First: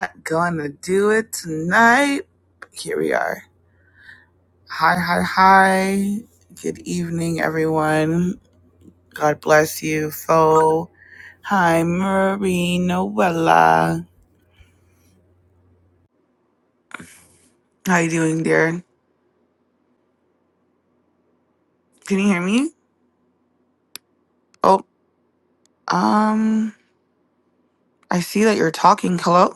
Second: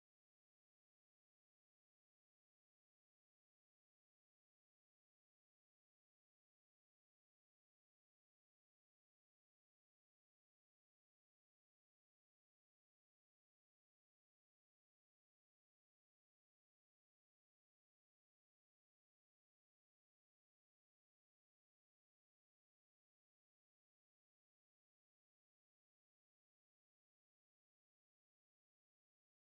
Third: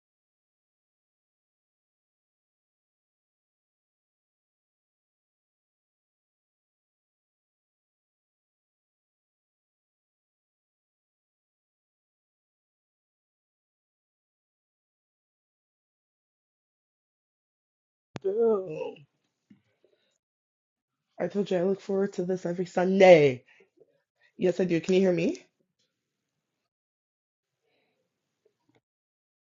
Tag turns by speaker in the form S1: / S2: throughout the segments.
S1: Not gonna do it tonight. Here we are. Hi, hi, hi. Good evening, everyone. God bless you. So, hi, Marie Noella. How you doing,
S2: Girl,
S1: dear?
S2: I told you I look forward
S1: Can
S2: to
S1: you hear
S2: this every
S1: me?
S2: Sunday. Yes, I do.
S1: Oh,
S2: Can you hear me?
S1: um, I see that you're talking. Hello?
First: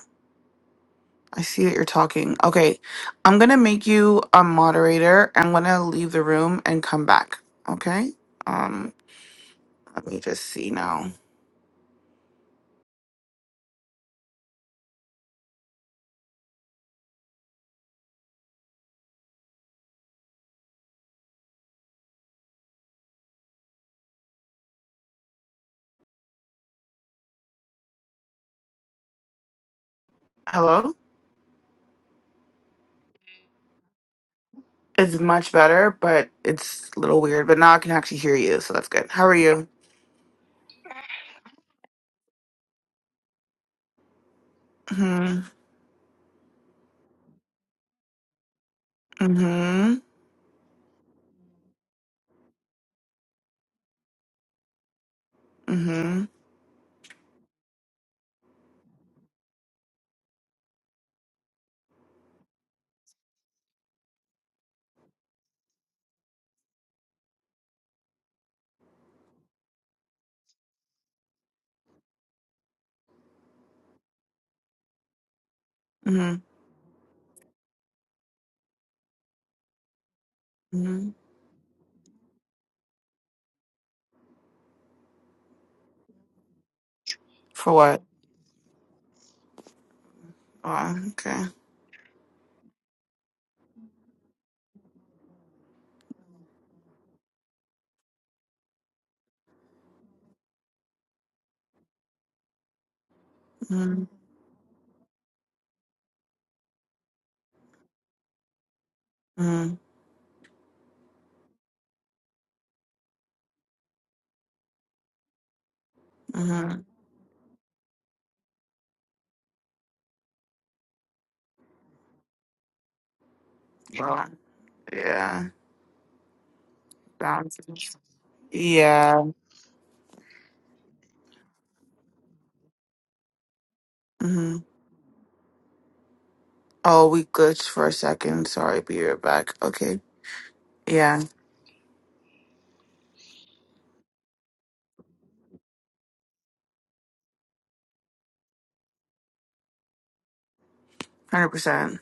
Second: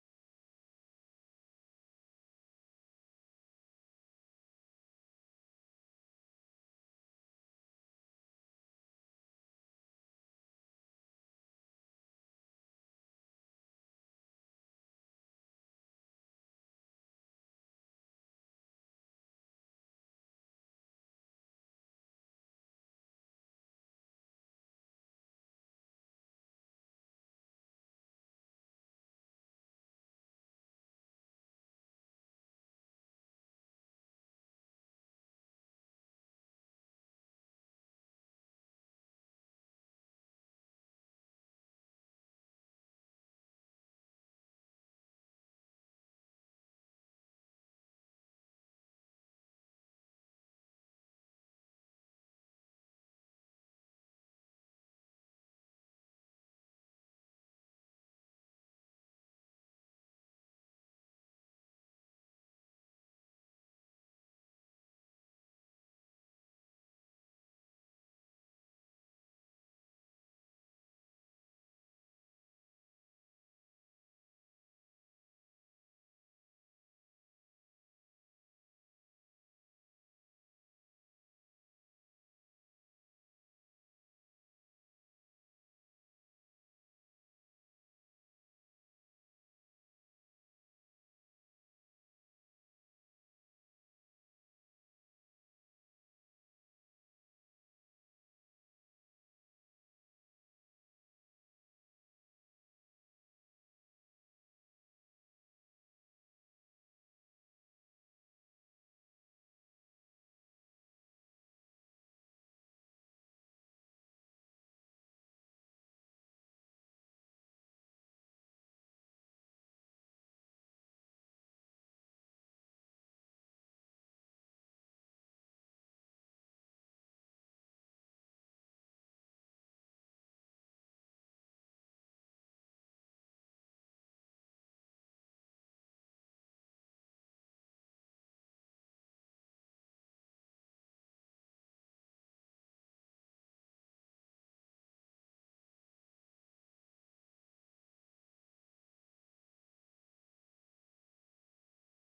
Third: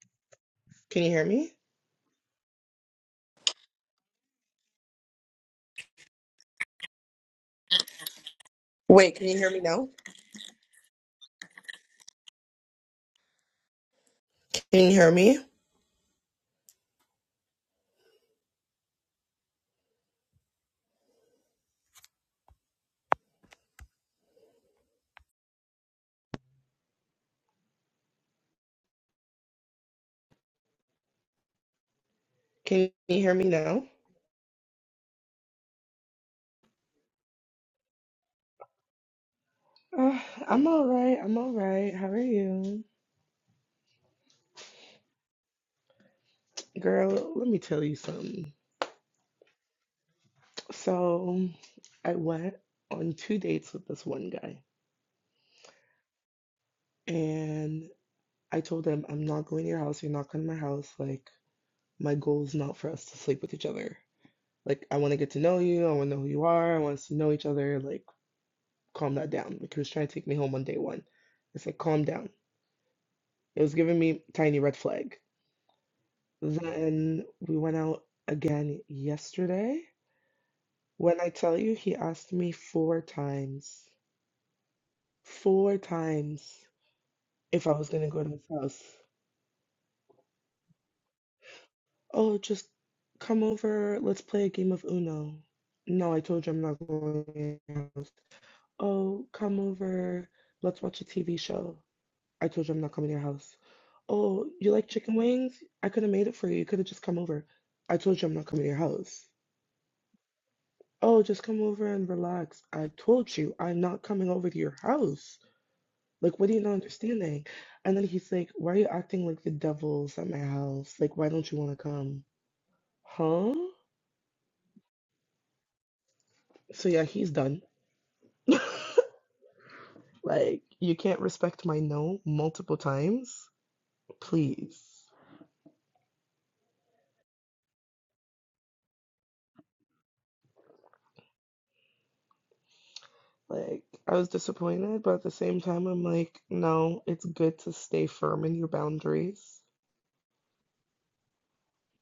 S2: Can you hear
S1: I
S2: me?
S1: see that you're talking. Okay, I'm gonna make you a moderator. I'm gonna leave the room and come back. Okay? Um,
S2: Wait, can you hear me now?
S1: let me just see now.
S2: Can you hear me?
S1: Hello?
S2: Can you hear me now?
S1: It's much better, but it's a little weird. But now I can actually hear you, so that's good. How are you?
S2: Uh, I'm all right. I'm all right. How are you?
S1: hmm
S2: Girl, let me tell you something.
S1: hmm
S2: So, I went on two dates with this one guy,
S1: hmm
S2: and I told him, I'm not going to your house. You're not coming to my house. Like, my goal is not for us to sleep with each other. Like, I want to get to know you. I want to know who you are. I want us to know each other. Like, calm that down. Like he was trying to take me home on day one. It's like calm down. It was giving me tiny red flag.
S1: hmm
S2: Then we went out again yesterday.
S1: hmm
S2: When I tell you, he asked me four times, four times if I
S1: For
S2: was
S1: what?
S2: gonna go to his house.
S1: Oh, okay.
S2: Oh, just come over. Let's play a game of Uno. No, I told you I'm not going to your house. Oh, come over. Let's watch a TV show. I told you I'm not coming to your house.
S1: hmm
S2: Oh, you like chicken wings? I could have made it for you. You could have just come over. I told you I'm not coming to your house.
S1: hmm
S2: Oh, just come over and relax. I told you I'm not coming over to your house. Like, what are you
S1: hmm
S2: not understanding? And then he's like, Why are you acting like the devil's at my house? Like, why don't you want to come? Huh?
S1: Well, yeah.
S2: So, yeah, he's done.
S1: Bounces. Yeah.
S2: Like, you can't respect my no multiple times.
S1: hmm
S2: Please.
S1: Oh, we glitched for a second. Sorry, be right back. Okay. Yeah.
S2: Like, I was disappointed, but at the same time, I'm like, no, it's good to stay firm in your boundaries.
S1: Hundred percent.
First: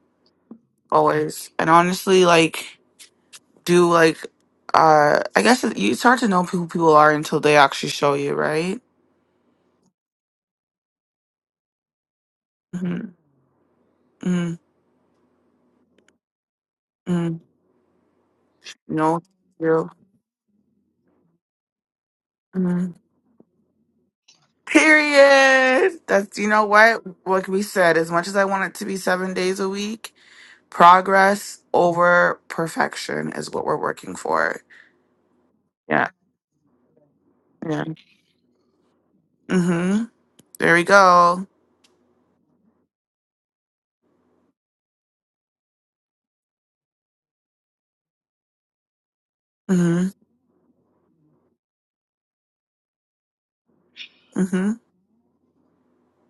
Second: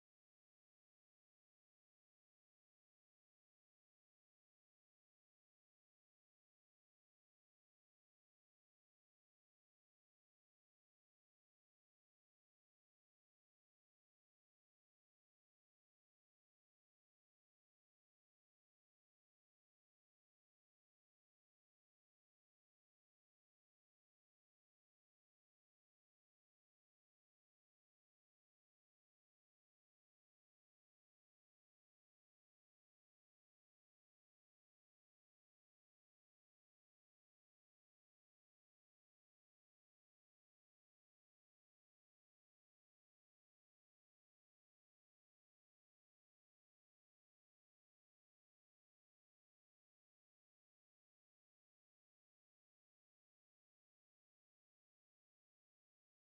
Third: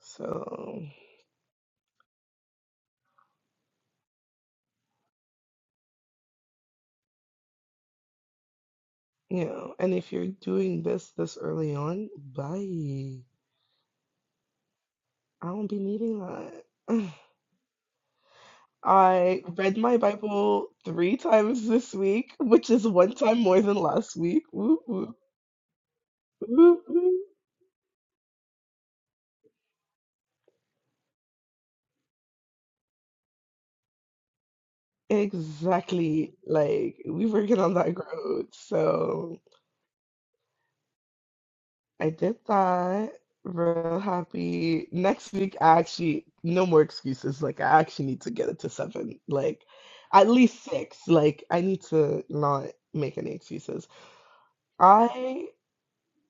S2: So,
S1: Always. And honestly, like, do like, uh, I guess it- you- it's hard to know who people are until they actually show you, right?
S2: you know, and if you're doing this this early on,
S1: Mm-hmm.
S2: bye.
S1: Mm,
S2: I won't be needing that.
S1: mm, no,
S2: I read
S1: you.
S2: my Bible three times this week, which is
S1: Mm.
S2: one time more than last week. Woo, woo,
S1: Period. That's you know
S2: woo,
S1: what.
S2: woo.
S1: Like we said, as much as I want it to be seven days a week, progress over perfection is what we're working for. Yeah.
S2: Exactly. Like, we working on
S1: Yeah.
S2: that growth. So.
S1: Mm-hmm. There we go.
S2: I did that. Real happy. Next week, I actually, no more excuses. Like, I actually need to get it to seven. Like,
S1: Mm-hmm.
S2: at least six. Like, I need to not make any excuses.
S1: Mm-hmm.
S2: I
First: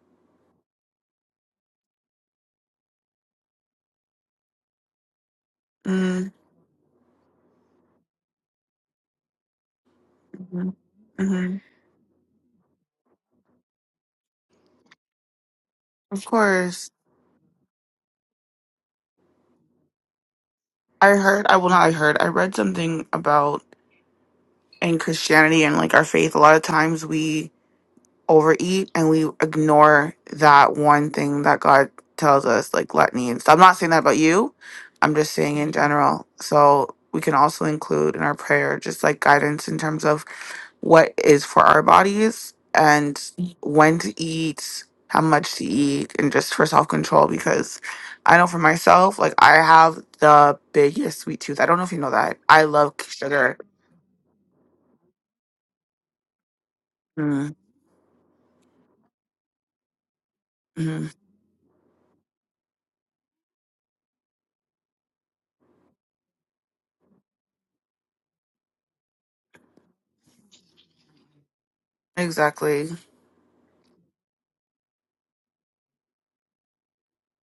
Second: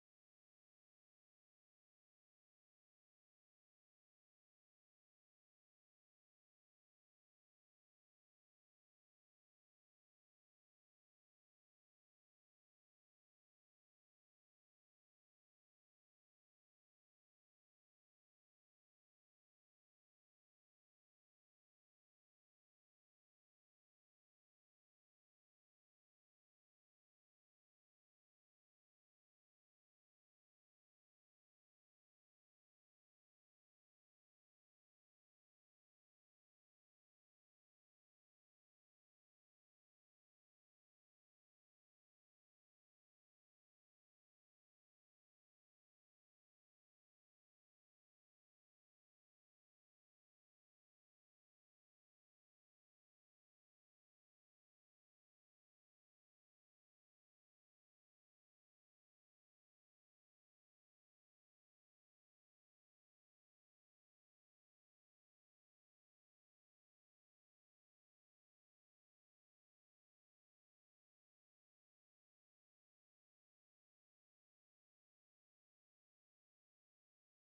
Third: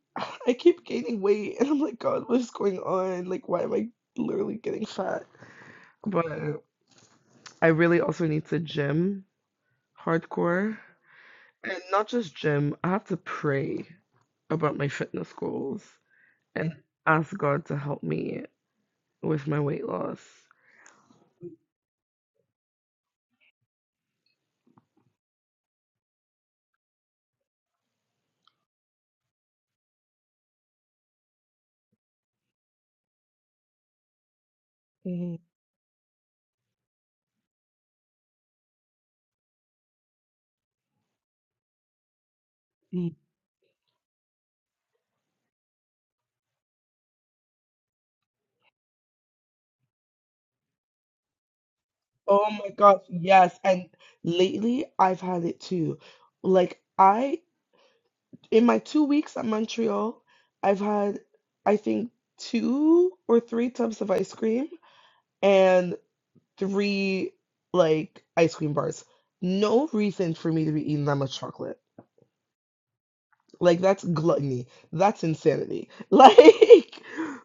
S2: I keep gaining weight and I'm like, God, what is going on? Like, why am I literally getting fat? But
S1: Mm-hmm.
S2: I really also need to gym hardcore.
S1: Mm-hmm.
S2: And not just gym, I have to pray about my fitness goals
S1: Of
S2: and
S1: course.
S2: ask God to help me with my weight loss.
S1: I heard. I well, not I heard. I read something about in Christianity and like our faith. A lot of times we overeat and we ignore that one thing that God tells us, like gluttony and stuff. I'm not saying that about you. I'm just
S2: hmm
S1: saying in general. So we can also include in our prayer just like guidance in terms of what is for our bodies and
S2: Mm.
S1: Mm. when to eat, how much to eat, and just for self control because I know for myself, like I have the biggest sweet tooth. I don't know if you know that.
S2: Oh
S1: I
S2: my
S1: love
S2: gosh,
S1: sugar.
S2: yes. And lately I've had it too. Like I in my two weeks at Montreal, I've
S1: Mm-hmm.
S2: had I think two or three tubs of ice cream and three like ice cream bars. No reason for me to be eating that much chocolate.
S1: Exactly.
S2: Like that's gluttony. That's insanity. Like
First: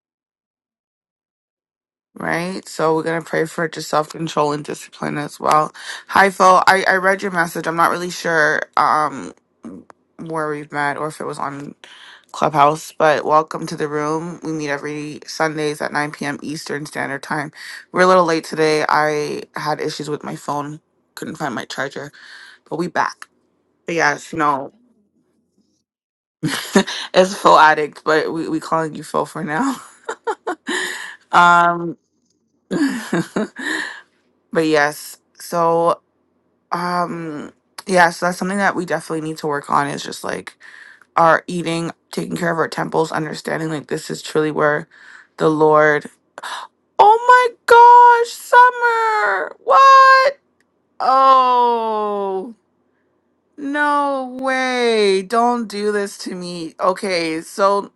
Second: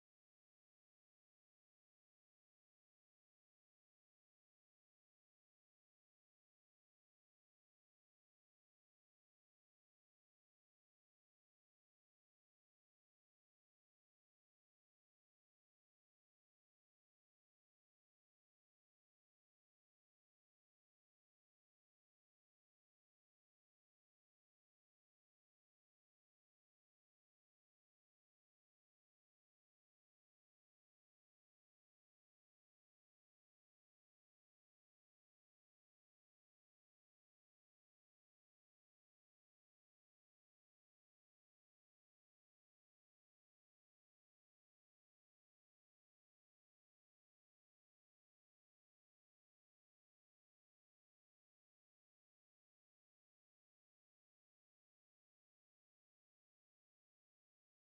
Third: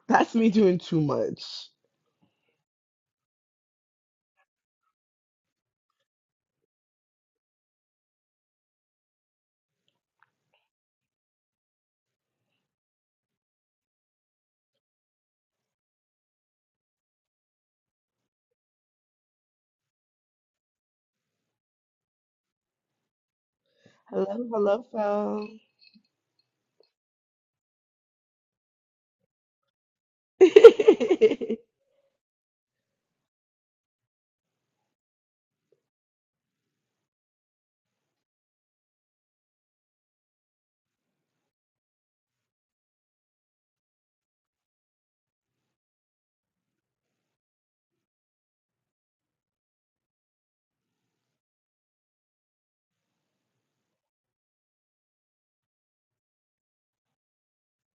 S2: that's me doing too much.
S1: right? So we're gonna pray for just self control and discipline as well. Hi, Phil. I I read your message. I'm not really sure um where we've met or if it was on Clubhouse, but welcome to the room. We meet every Sundays at 9 p.m. Eastern Standard Time. We're a little late today. I had issues with my phone, couldn't find my charger, but we back. But yes,
S2: Hello,
S1: no,
S2: hello, phone.
S1: it's Phil addict, but we we calling you Phil for now. Um, but yes, so. um yeah so that's something that we definitely need to work on is just like our eating taking care of our temples understanding like this is truly where the lord oh my gosh summer what oh no way don't do this to me okay so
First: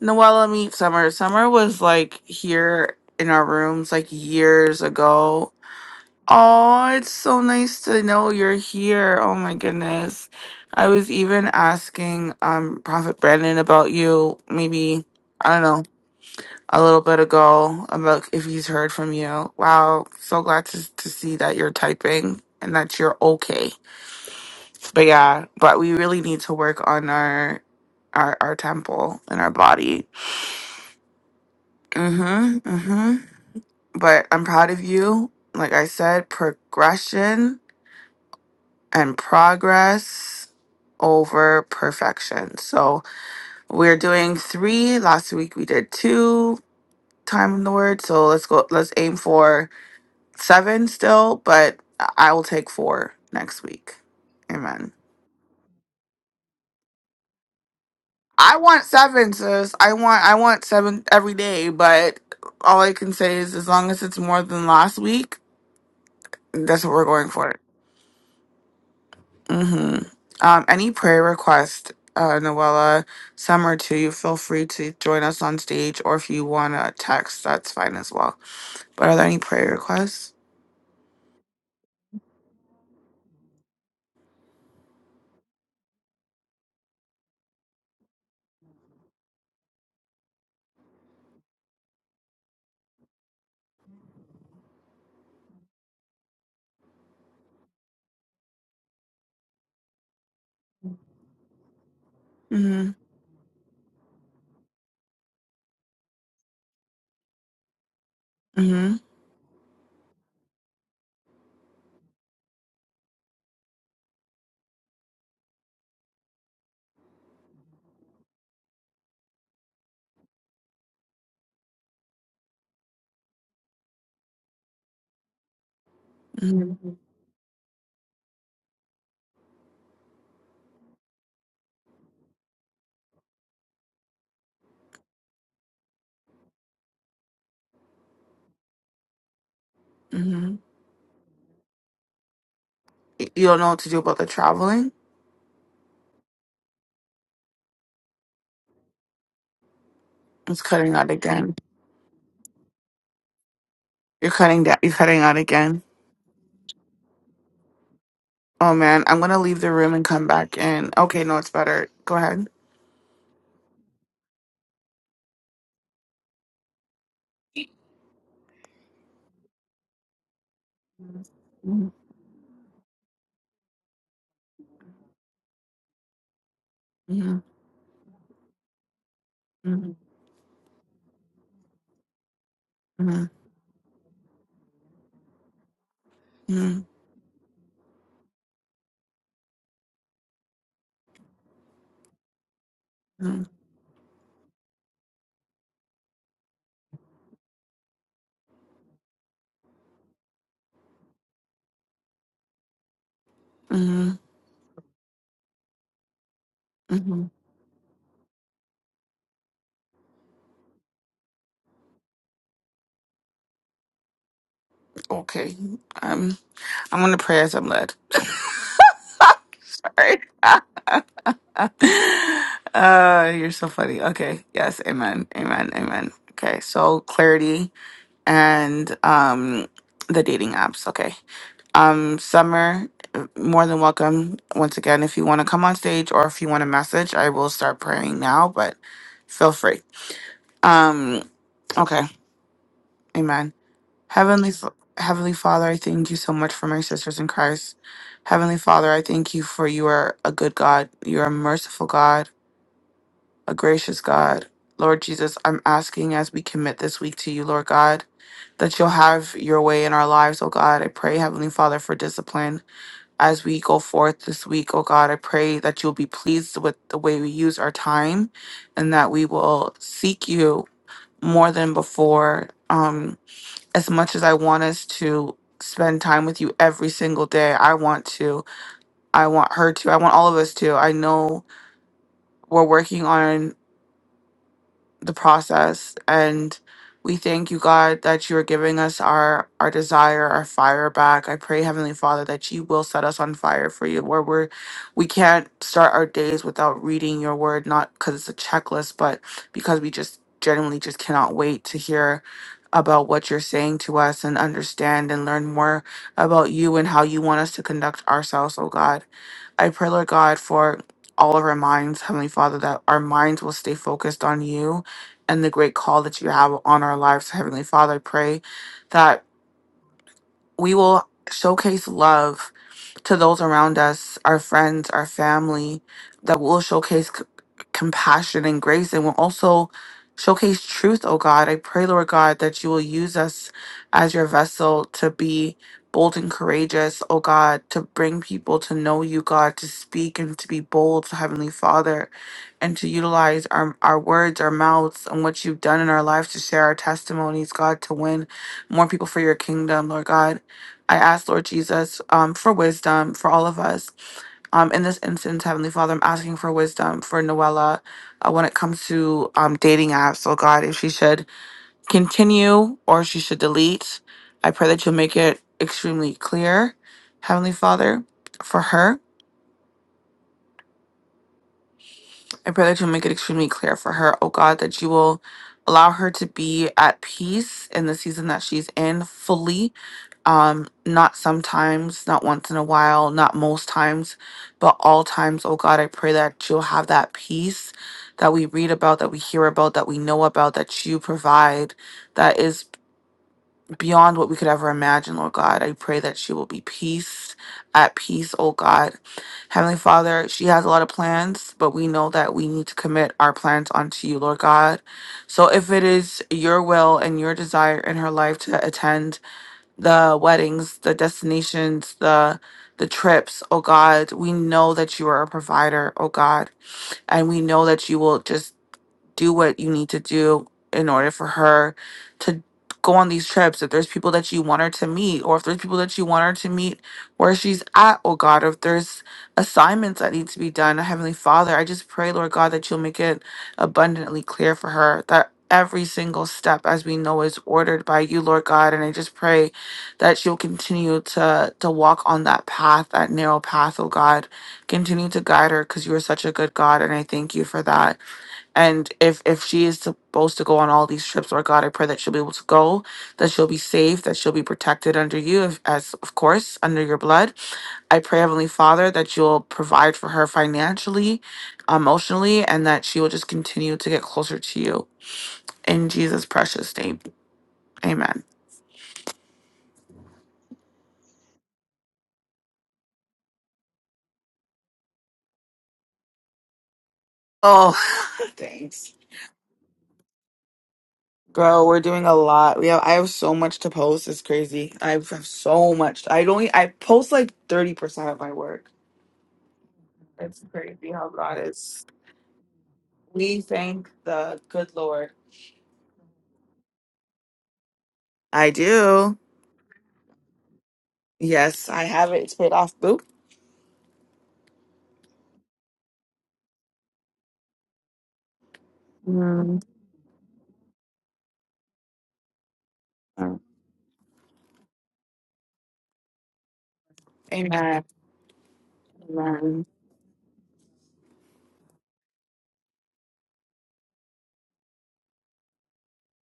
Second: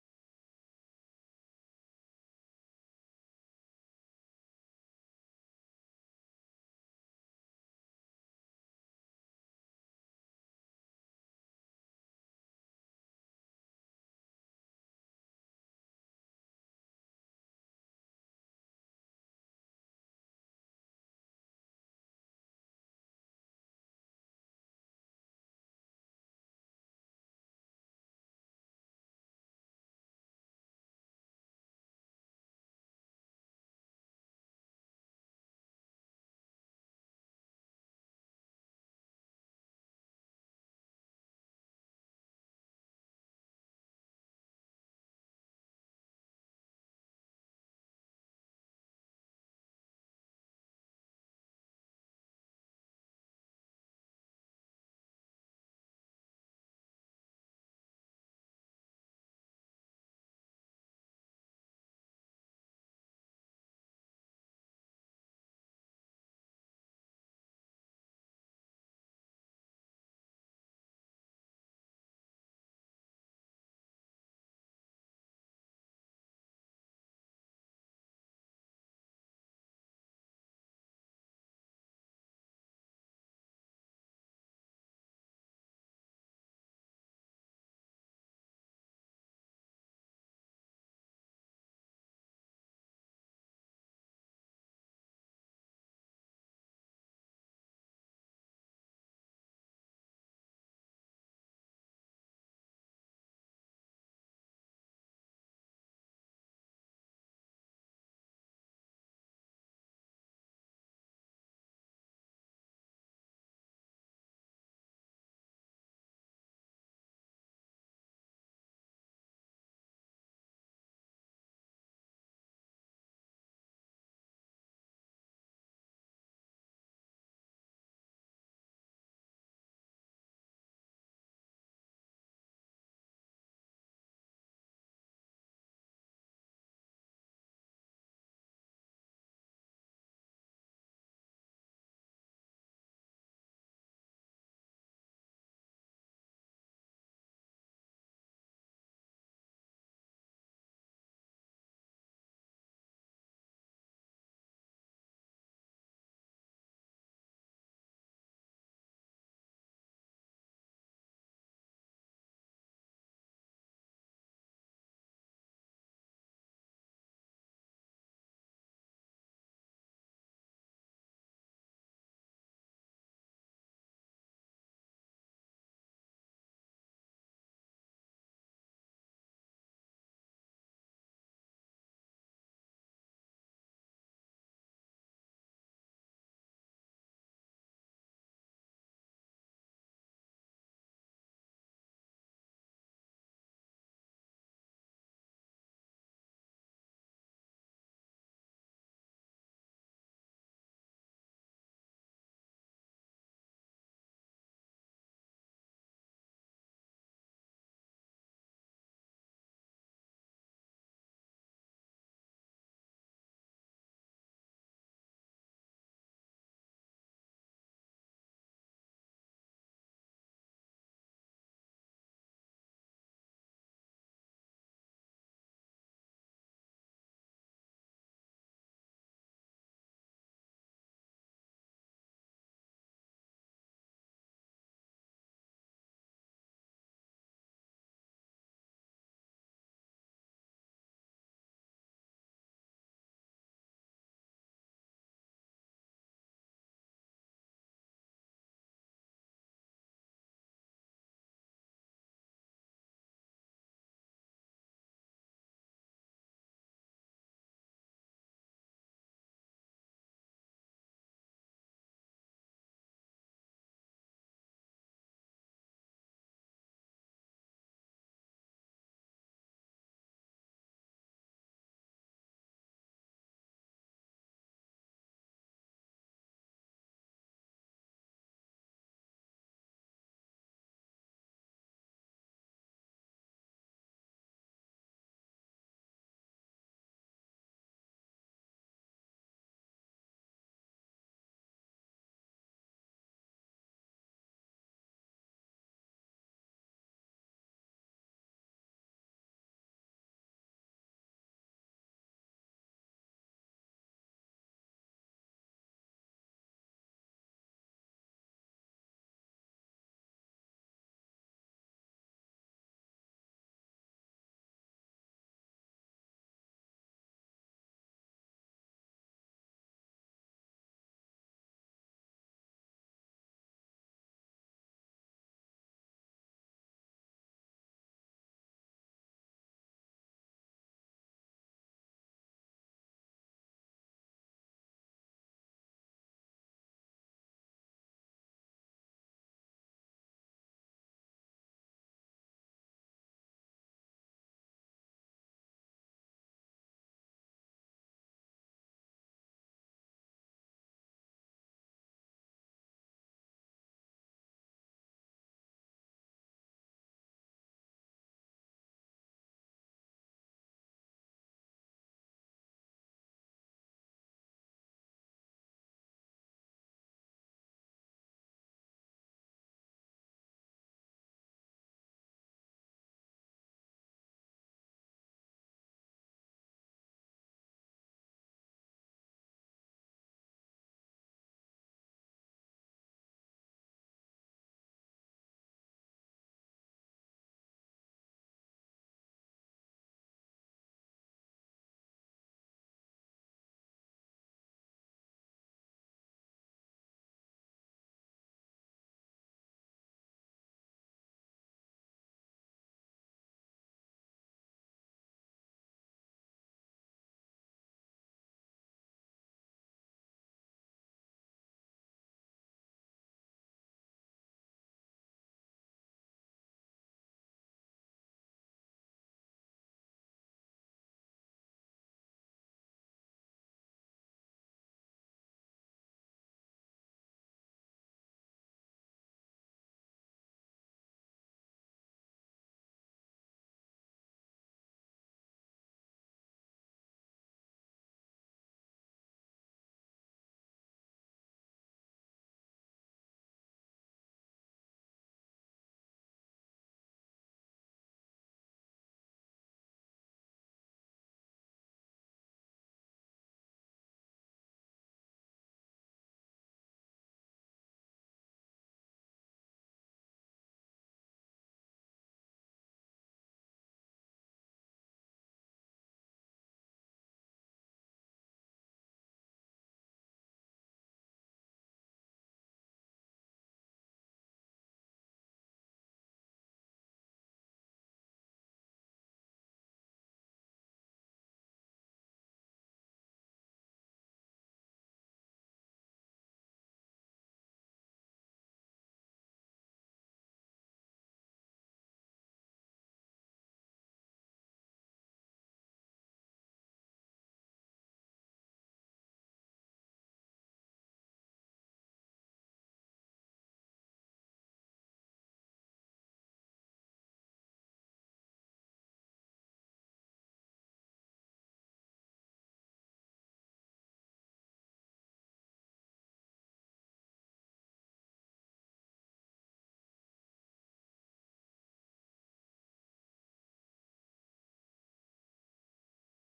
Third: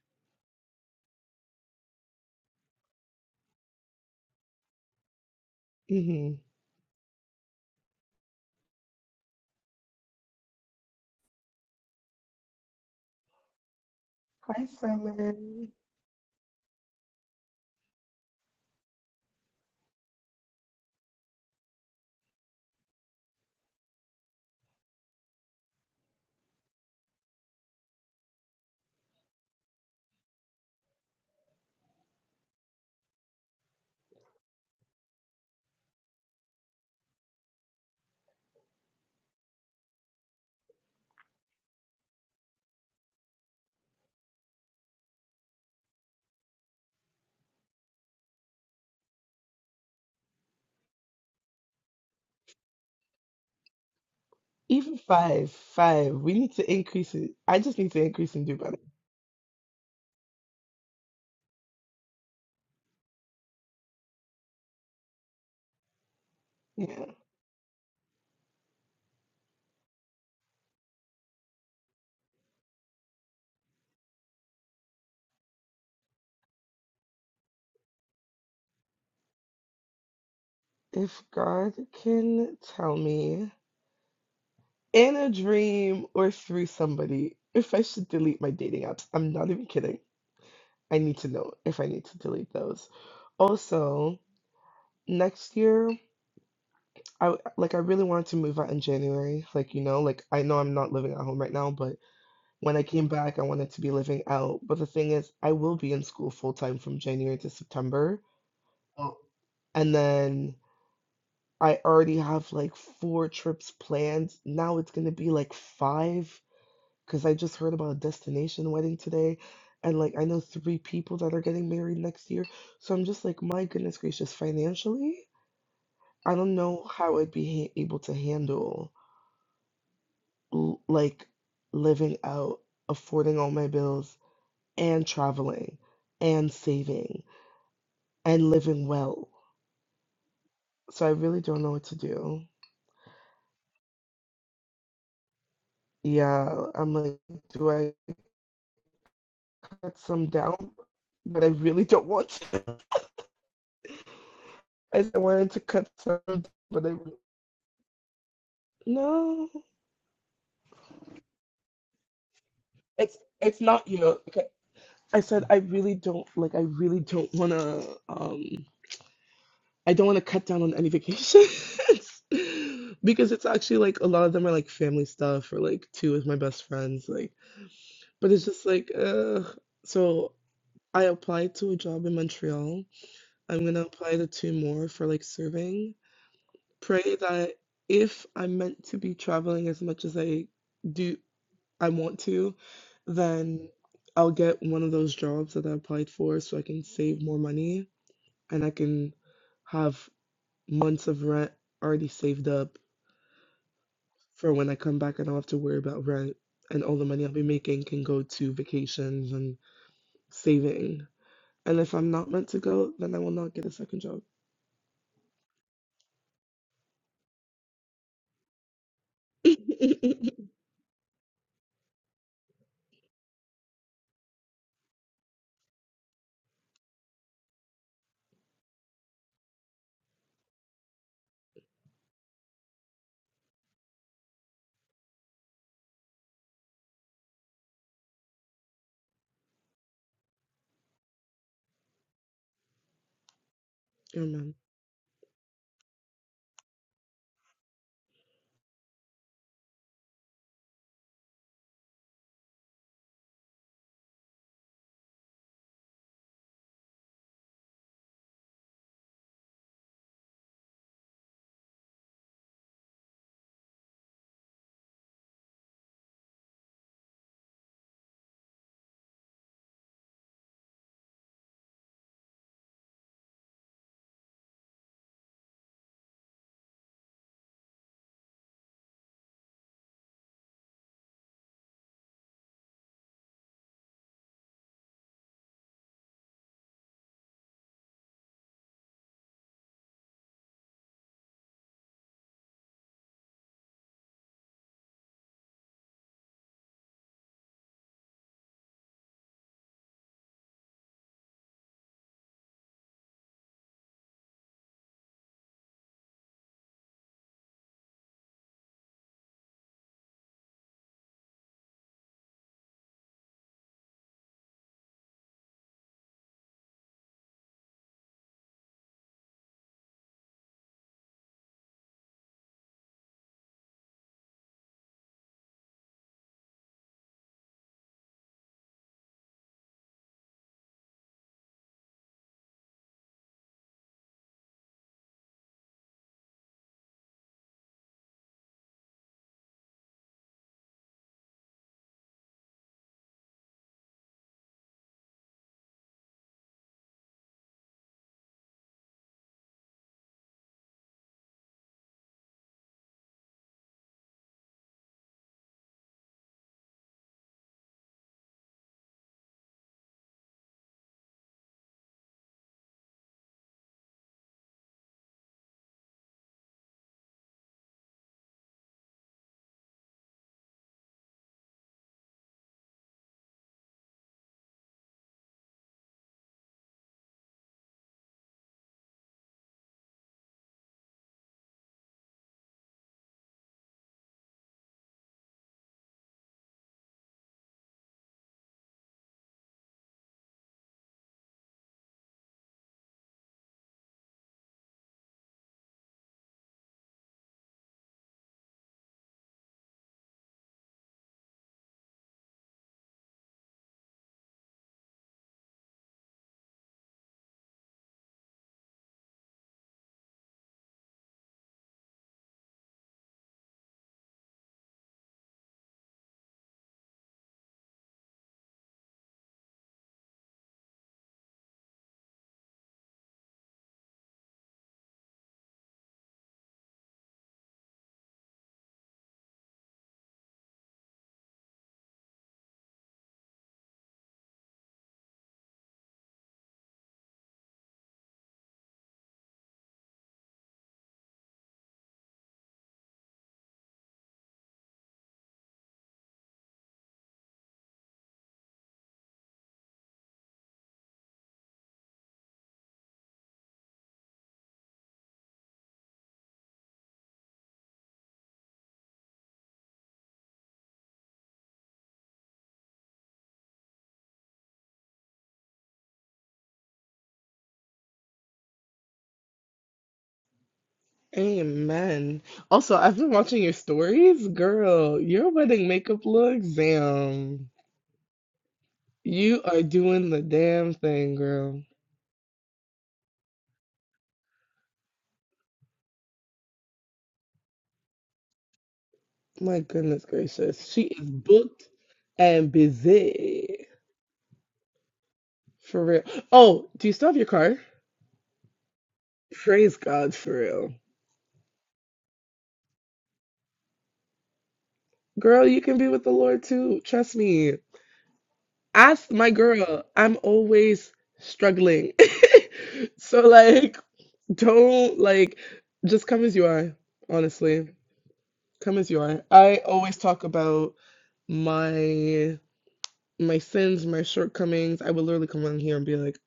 S1: noella meet summer summer was like here in our rooms like years ago
S2: hmm
S1: Oh, it's so nice to know you're here. Oh my goodness. I was even asking um Prophet Brandon about you
S2: Hi,
S1: maybe I don't
S2: Simon.
S1: know, a little bit ago about if he's heard from you. Wow, so glad to to see that you're typing and that you're okay. But yeah, but we really need to work on our our our temple and our body. Mhm. Mhm. But I'm proud of you. Like I said, progression and progress over perfection. So we're doing three. Last week we did two time in the word. So let's go let's aim for seven still, but I I will take four next week. Amen.
S2: Even five, five. We need to increase it. I just need to increase and do
S1: I
S2: better.
S1: want seven, sis. I want I want seven every day, but all I can say is as long as it's more than last week, that's what we're
S2: Yeah.
S1: going for. hmm Um, any prayer request, uh, Noella, some or two, you feel free to join us on stage, or if you want to text, that's fine as well. But are there any prayer requests?
S2: If God can tell me in a dream or through somebody if I should delete my dating apps, I'm not even kidding. I need to know if I need to delete those. Also, next year, I like I really wanted to move out in January. Like, you know, like I know I'm not living at home right now, but When I
S1: Mm-hmm.
S2: came back, I wanted to be living out. But the thing is, I will be in school full time from January to September.
S1: Mm-hmm.
S2: Oh, And then I already have like four trips planned. Now it's going to be like five because I just heard about a destination wedding today. And like, I know three people that are getting married next year. So I'm just like, my goodness gracious, financially, I don't know
S1: Mm-hmm.
S2: how I'd be ha able to handle l- like living out, affording all my bills and traveling and saving and living well.
S1: Mm-hmm.
S2: So I really don't know what to do.
S1: You don't know what to do about the traveling?
S2: Yeah, I'm like, do I cut some
S1: It's
S2: down?
S1: cutting out
S2: But I
S1: again.
S2: really don't want to.
S1: You're cutting down. You're
S2: I said I
S1: cutting out
S2: wanted to
S1: again.
S2: cut some, but I really,
S1: Oh man, I'm gonna
S2: no.
S1: leave the room and come back in. Okay, no, it's better. Go ahead.
S2: It's it's not you know. Okay. I said I really don't like. I really don't want to. Um, I don't want to cut down on any vacations
S1: Mhm,
S2: because it's actually like a lot of them are like family stuff or like two of my best friends like
S1: mhm,
S2: But it's just like, ugh.
S1: mhm,
S2: So I applied to a job in Montreal.
S1: mhm,
S2: I'm gonna apply to two more for like serving.
S1: mhm,
S2: Pray that if I'm meant to be traveling as much as I do, I want to, then I'll get one of those jobs that I applied for so I can save more money and I can have months of rent already saved up
S1: mhm,
S2: for when I come back. I don't have to worry about rent and all the money I'll
S1: mhm.
S2: be making can go to vacations and saving. And if I'm not meant to go, then I will not get a second job.
S1: Okay. um, I'm gonna pray as I'm led. Sorry. Uh, you're so funny. Okay. Yes. Amen. Amen. Amen. Okay. So clarity and um the dating apps. Okay. Um, Summer, uh, more than welcome once again. If you want to come on stage or if you want to message, I will start praying now. But feel free. Um. Okay. Amen. Heavenly,
S2: Amen.
S1: F- Heavenly Father, I thank you so much for my sisters in Christ. Heavenly Father, I thank you for you are a good God. You are a merciful God, a gracious God. Lord Jesus, I'm asking as we commit this week to you, Lord God, that you'll have your way in our lives, oh God. I pray, Heavenly Father, for discipline as we go forth this week, oh God. I pray that you'll be pleased with the way we use our time and that we will seek you more than before. Um, as much as I want us to spend time with you every single day, I want to. I want her to. I want all of us to. I know we're working on the process and we thank you god that you are giving us our our desire our fire back i pray heavenly father that you will set us on fire for you where we're we can't start our days without reading your word not because it's a checklist but because we just genuinely just cannot wait to hear about what you're saying to us and understand and learn more about you and how you want us to conduct ourselves oh god I pray, Lord God, for all of our minds, Heavenly Father, that our minds will stay focused on you and the great call that you have on our lives, Heavenly Father. I pray that we will showcase love to those around us, our friends, our family, that will showcase c- compassion and grace and will also showcase truth, oh God. I pray, Lord God, that you will use us as your vessel to be bold and courageous, oh God, to bring people to know you, God, to speak and to be bold, Heavenly Father, and to utilize our, our words, our mouths, and what you've done in our lives to share our testimonies, God, to win more people for your kingdom, Lord God. I ask, Lord Jesus, um, for wisdom for all of us. Um, in this instance, Heavenly Father, I'm asking for wisdom for Noella uh, when it comes to um, dating apps. Oh God, if she should continue or she should delete, I pray that you'll make it extremely clear, Heavenly Father, for her. I pray that you'll make it extremely clear for her, oh God, that you will allow her to be at peace in the season that she's in fully um not sometimes not once in a while not most times but all times oh god i pray that you'll have that peace that we read about that we hear about that we know about that you provide that is beyond what we could ever imagine lord god i pray that she will be peace at peace oh god heavenly father she has a lot of plans but we know that we need to commit our plans onto you lord god so if it is your will and your desire in her life to attend the weddings, the destinations, the the trips, oh God. We know that you are a provider, oh God. And we know that you will just do what you need to do in order for her to go on these trips. If there's people that you want her to meet, or if there's people that you want her to meet where she's at, oh God, or if there's assignments that need to be done, Heavenly Father, I just pray, Lord God, that you'll make it abundantly clear for her that every single step, as we know, is ordered by you, Lord God. And I just pray that she'll continue to to walk on that path, that narrow path, oh God. Continue to guide her because you are such a good God. And I thank you for that and if if she is supposed to go on all these trips lord god i pray that she'll be able to go that she'll be safe that she'll be protected under you if, as of course under your blood i pray heavenly father that you'll provide for her financially emotionally and that she will just continue to get closer to you in jesus precious name amen
S2: Amen. Also, I've been watching your stories. Girl, your wedding makeup looks, damn.
S1: oh thanks
S2: You are doing the damn thing, girl.
S1: girl we're doing a lot we have i have so much to post it's crazy i have so much i don't i post like 30% of my work
S2: My goodness
S1: It's
S2: gracious. She
S1: crazy how
S2: is
S1: God
S2: booked
S1: is.
S2: and
S1: We
S2: busy.
S1: thank the good Lord.
S2: For real. Oh, do you still have your car?
S1: I do.
S2: Praise God for real.
S1: Yes, I have it. It's paid off. Boo.
S2: Girl, you can be with the Lord too. Trust me. Ask my
S1: Mm.
S2: girl, I'm always struggling. So
S1: Oh,
S2: like don't like just come as you are, honestly.
S1: Amen.
S2: Come as you are. I
S1: Amen.
S2: always talk about my my sins, my shortcomings. I would literally come on here and be like,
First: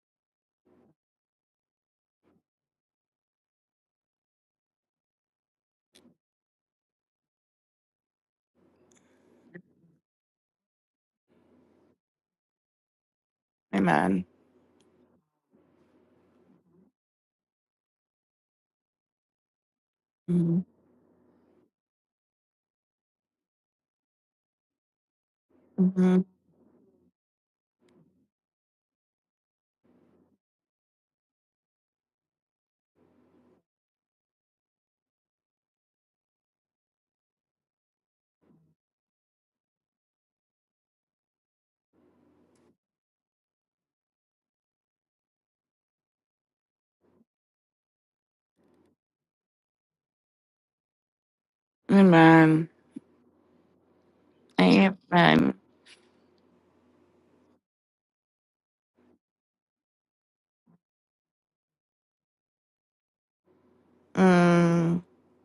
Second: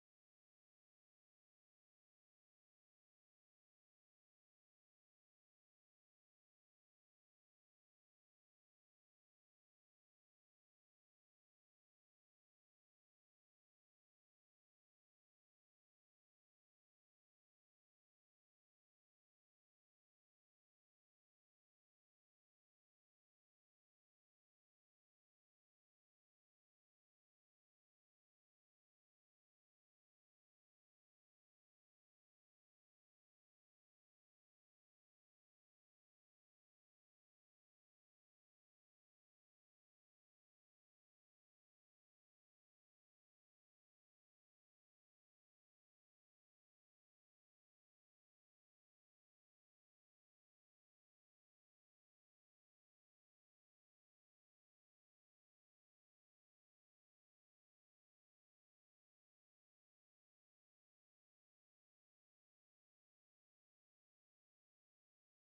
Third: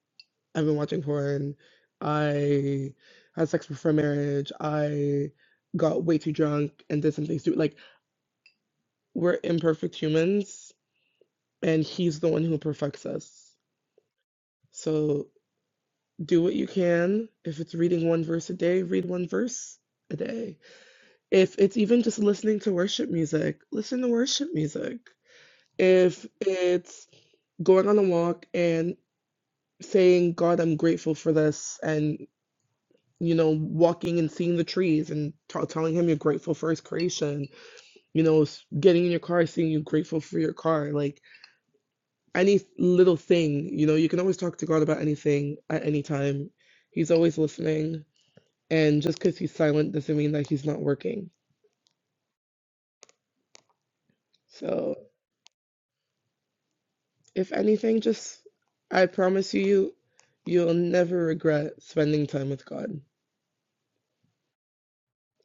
S2: I've been watching porn. I had sex before marriage. I got way too drunk and did some things too. Like, we're imperfect humans, and he's the one who perfects us.
S1: Amen.
S2: So do what you can. If it's reading one verse a day, read one verse a day.
S1: Mhm.
S2: If it's even just listening to worship music, listen to worship music.
S1: Mhm.
S2: If it's going on a walk and saying, God, I'm grateful for this, and you know, walking and seeing the trees and t- telling him you're grateful for his creation, you know, getting in your car, seeing you grateful for your car, like any little thing, you know, you can always talk to God about anything at any time. He's always listening And just because he's silent doesn't mean that he's not working.
S1: Amen.
S2: So,
S1: Amen.
S2: if anything, just I promise you, you'll never regret spending time with God.
S1: Mm.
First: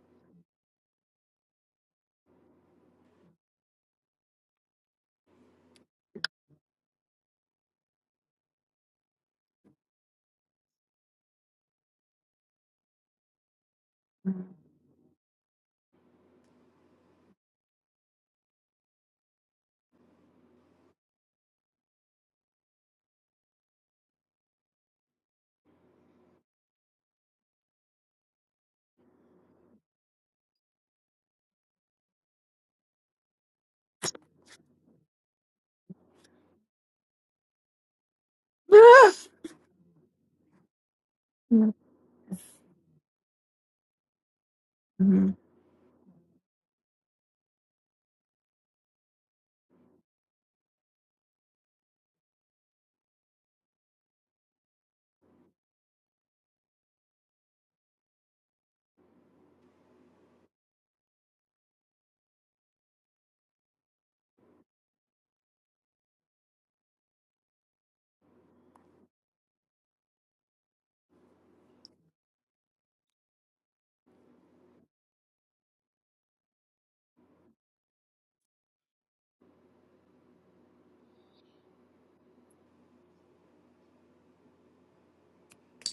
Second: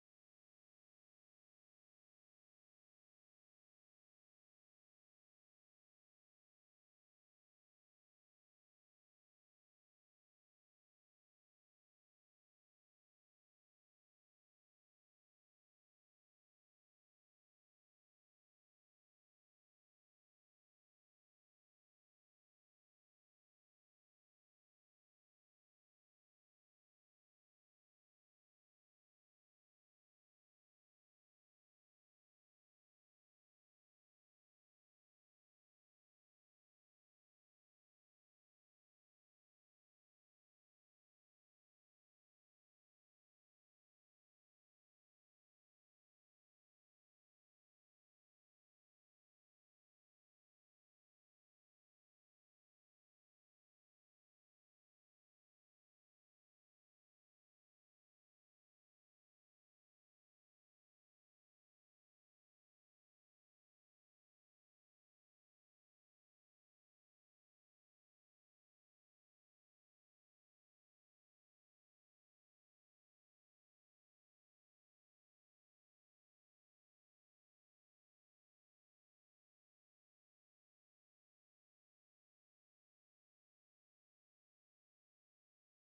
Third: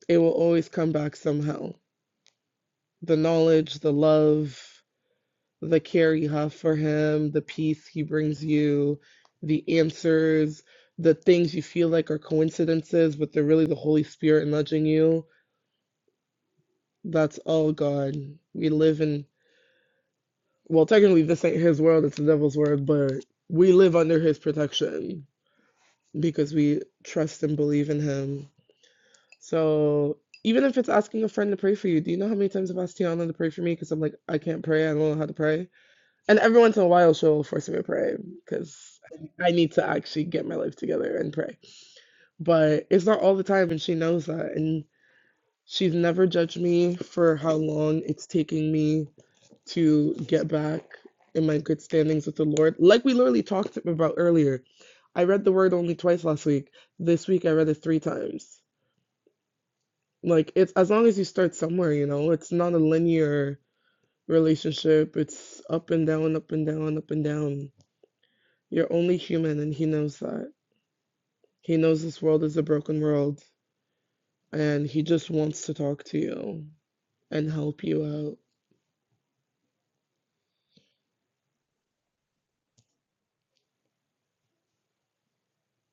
S2: It will always come back somehow. The knowledge, the love, the care you have for Him, the peace He brings you, the answers, the things you feel like are coincidences, but they're really the Holy Spirit nudging you. That's all God. We live in Well, technically, this ain't his world, it's the devil's world, but we live under his protection because we trust and believe in him. So even if it's asking a friend to pray for you, do you know how many times I've asked Tiana to pray for me because I'm like, I can't pray, I don't know how to pray. And every once in a while, she'll force me to pray because I need to actually get my life together and pray.
S1: Ah.
S2: But it's not all the time, and she knows that. And
S1: Mhm.
S2: she's never judged me for how long it's taking me to get back in my good standings with the Lord. Like we literally talked about earlier, I read the word only twice last week. This week I read it three times. Like it's as long as you start somewhere, you know, it's not a linear relationship. It's up and down, up and down, up and down. You're only human and he knows that. He knows this world is a broken world and he just wants to talk to you and help you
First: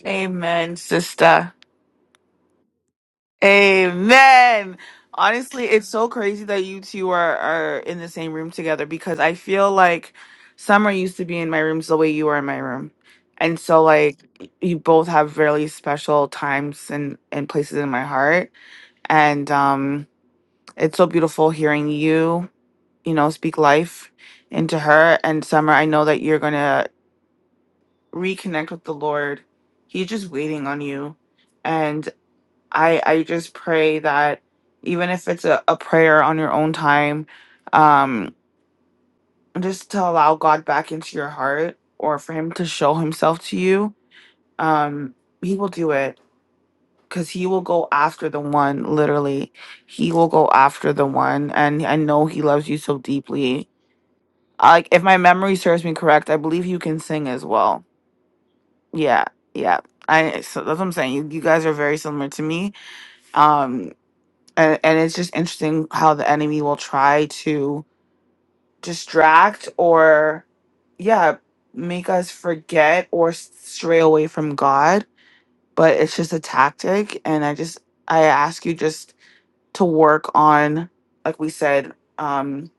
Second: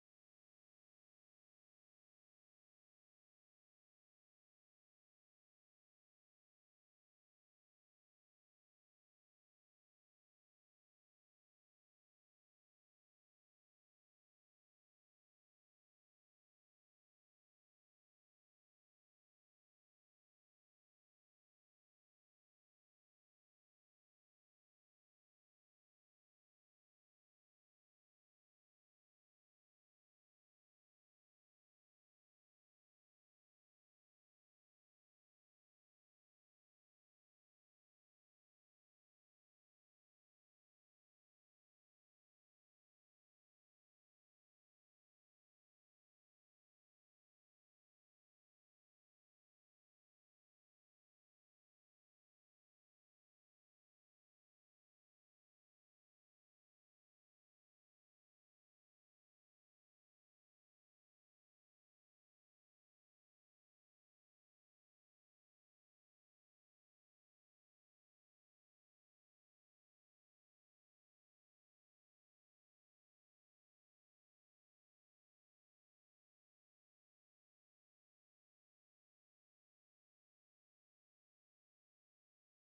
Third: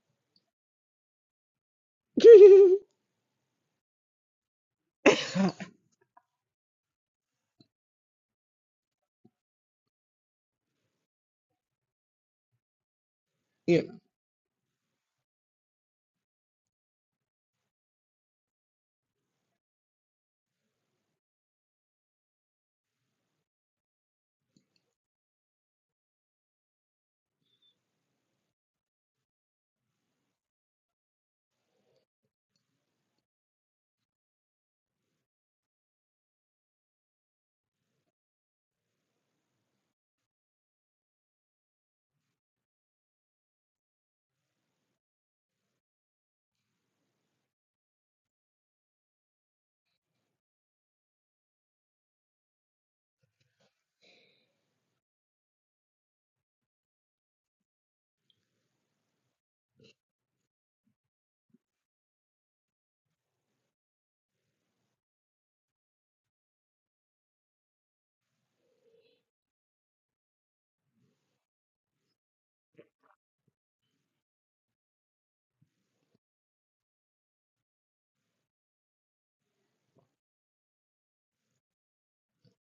S1: Amen, sister.
S2: out.
S1: Amen. Honestly, it's so crazy that you two are, are in the same room together because I feel like Summer used to be in my rooms the way you are in my room. And
S2: Yeah.
S1: so like you both have really special times and, and places in my heart. And um it's so beautiful hearing you, you know, speak life into her. And Summer, I know that you're gonna reconnect with the Lord. He's just waiting on you. I I just pray that even if it's a, a prayer on your own time, um, just to allow God back into your heart or for him to show himself to you, um, he will do it because he will go after the one, literally. He will go after the one and I know he loves you so deeply. Like if my memory serves me correct, I believe you can sing as well. Yeah, yeah. I so that's what I'm saying. You, you guys are very similar to me. Um and, and it's just interesting how the enemy will try to distract or yeah make us forget or s- stray away from god but it's just a tactic and i just i ask you just to work on like we said um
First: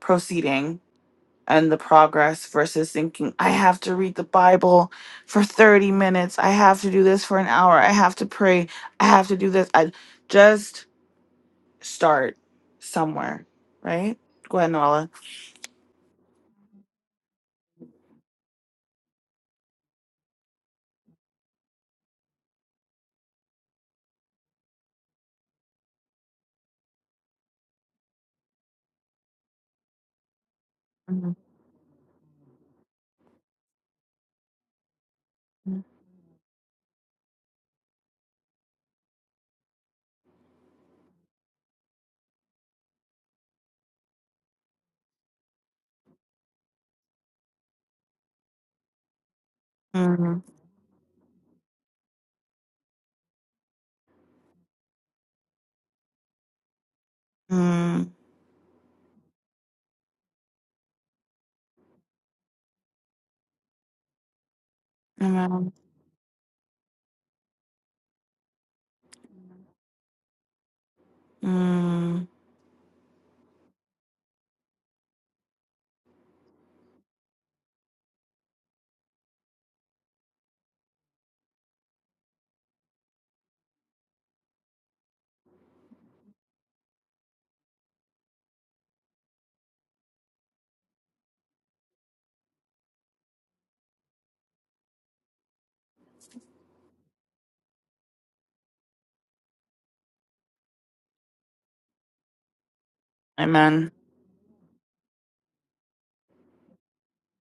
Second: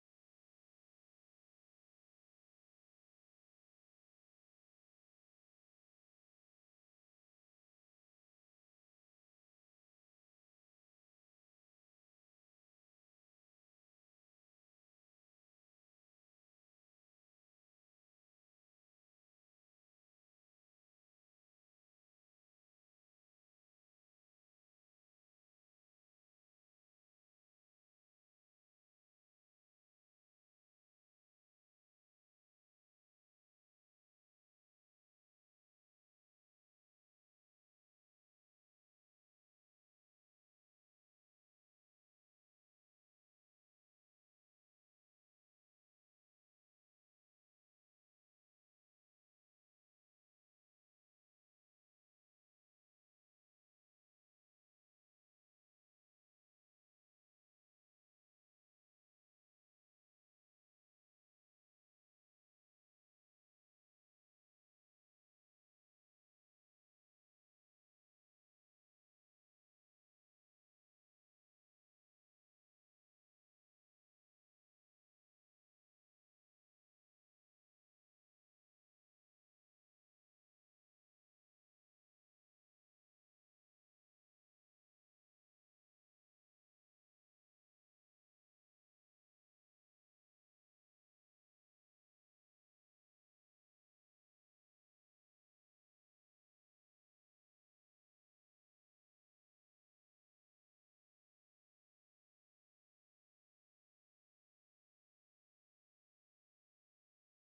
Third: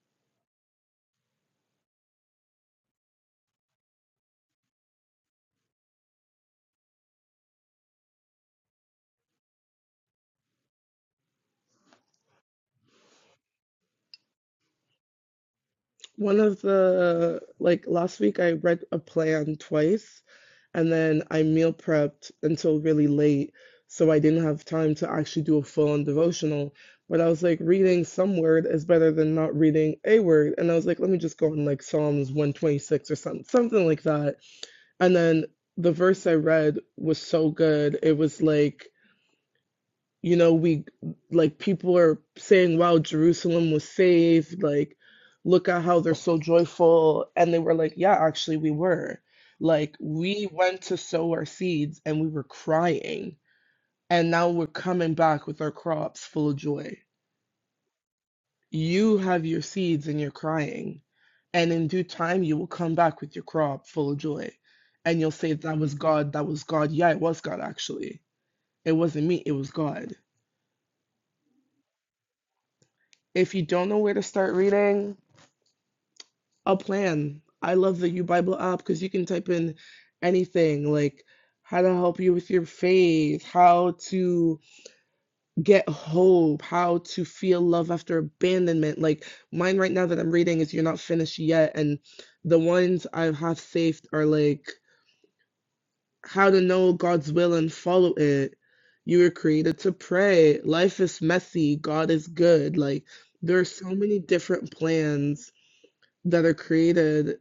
S1: proceeding and the progress versus thinking i have to read the bible for 30 minutes i have to do this for an hour i have to pray i have to do this i just start somewhere, right? Go ahead, Noella.
S2: One of the like last week I read a plan twice and then I meal prepped until really late, so I didn't have time to actually do a full-on devotional. But I was like reading some word is better than not reading a word. And I was like, let me
S1: Mhm.
S2: just go on like Psalms 126 or something something like that. And then the verse I read was so good. It was like you know we like people are saying wow jerusalem was saved like look at how they're so joyful and they were like yeah actually we were like
S1: Mm,
S2: we went to sow our seeds and we were crying and now we're coming back with our crops full of joy
S1: mm,
S2: you have your seeds and you're crying and in due time you will come back with your crop full of joy and you'll say
S1: Amen.
S2: that was god that was god yeah it was god actually it wasn't me it was god
S1: Mm,
S2: if you don't know where to start reading a plan. I love the U Bible app because you can type in anything like how to help you with your faith, how to get hope, how to feel love after abandonment. Like mine right now that I'm reading is You're Not Finished Yet. And the ones I have saved are like how to know God's will and follow it. You were created to pray. Life is messy. God is good. Like there are so
S1: Amen.
S2: many different plans that are created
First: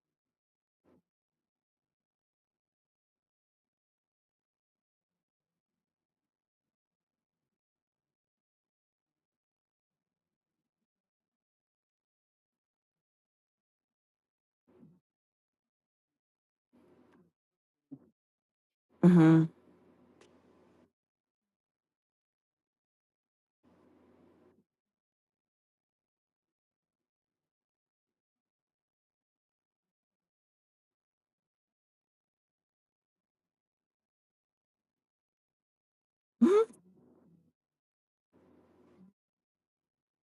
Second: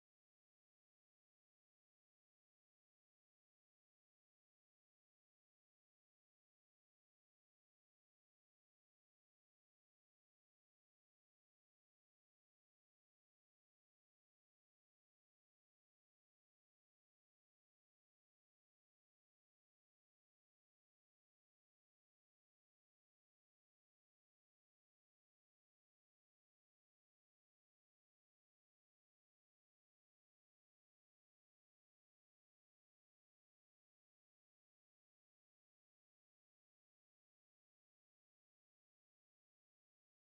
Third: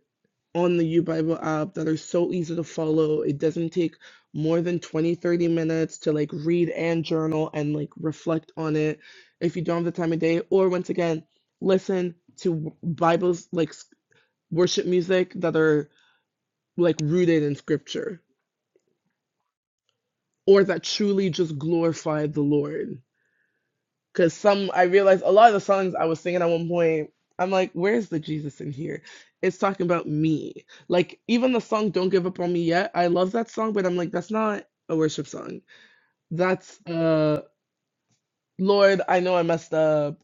S2: on the U Bible app that are so easy to follow. It doesn't take more than 20, 30 minutes to like read and journal and like reflect on it if you don't have the time of day. Or once again, listen to Bibles like worship music that are like rooted in scripture
S1: hmm
S2: or that truly just glorify the Lord. Because some, I realized a lot of the songs I was singing at one point, I'm like, where's the Jesus in here? It's talking about me. Like, even the song Don't Give Up on Me Yet, I love that song, but I'm like, that's not a worship song. That's, uh, Lord, I know I messed up.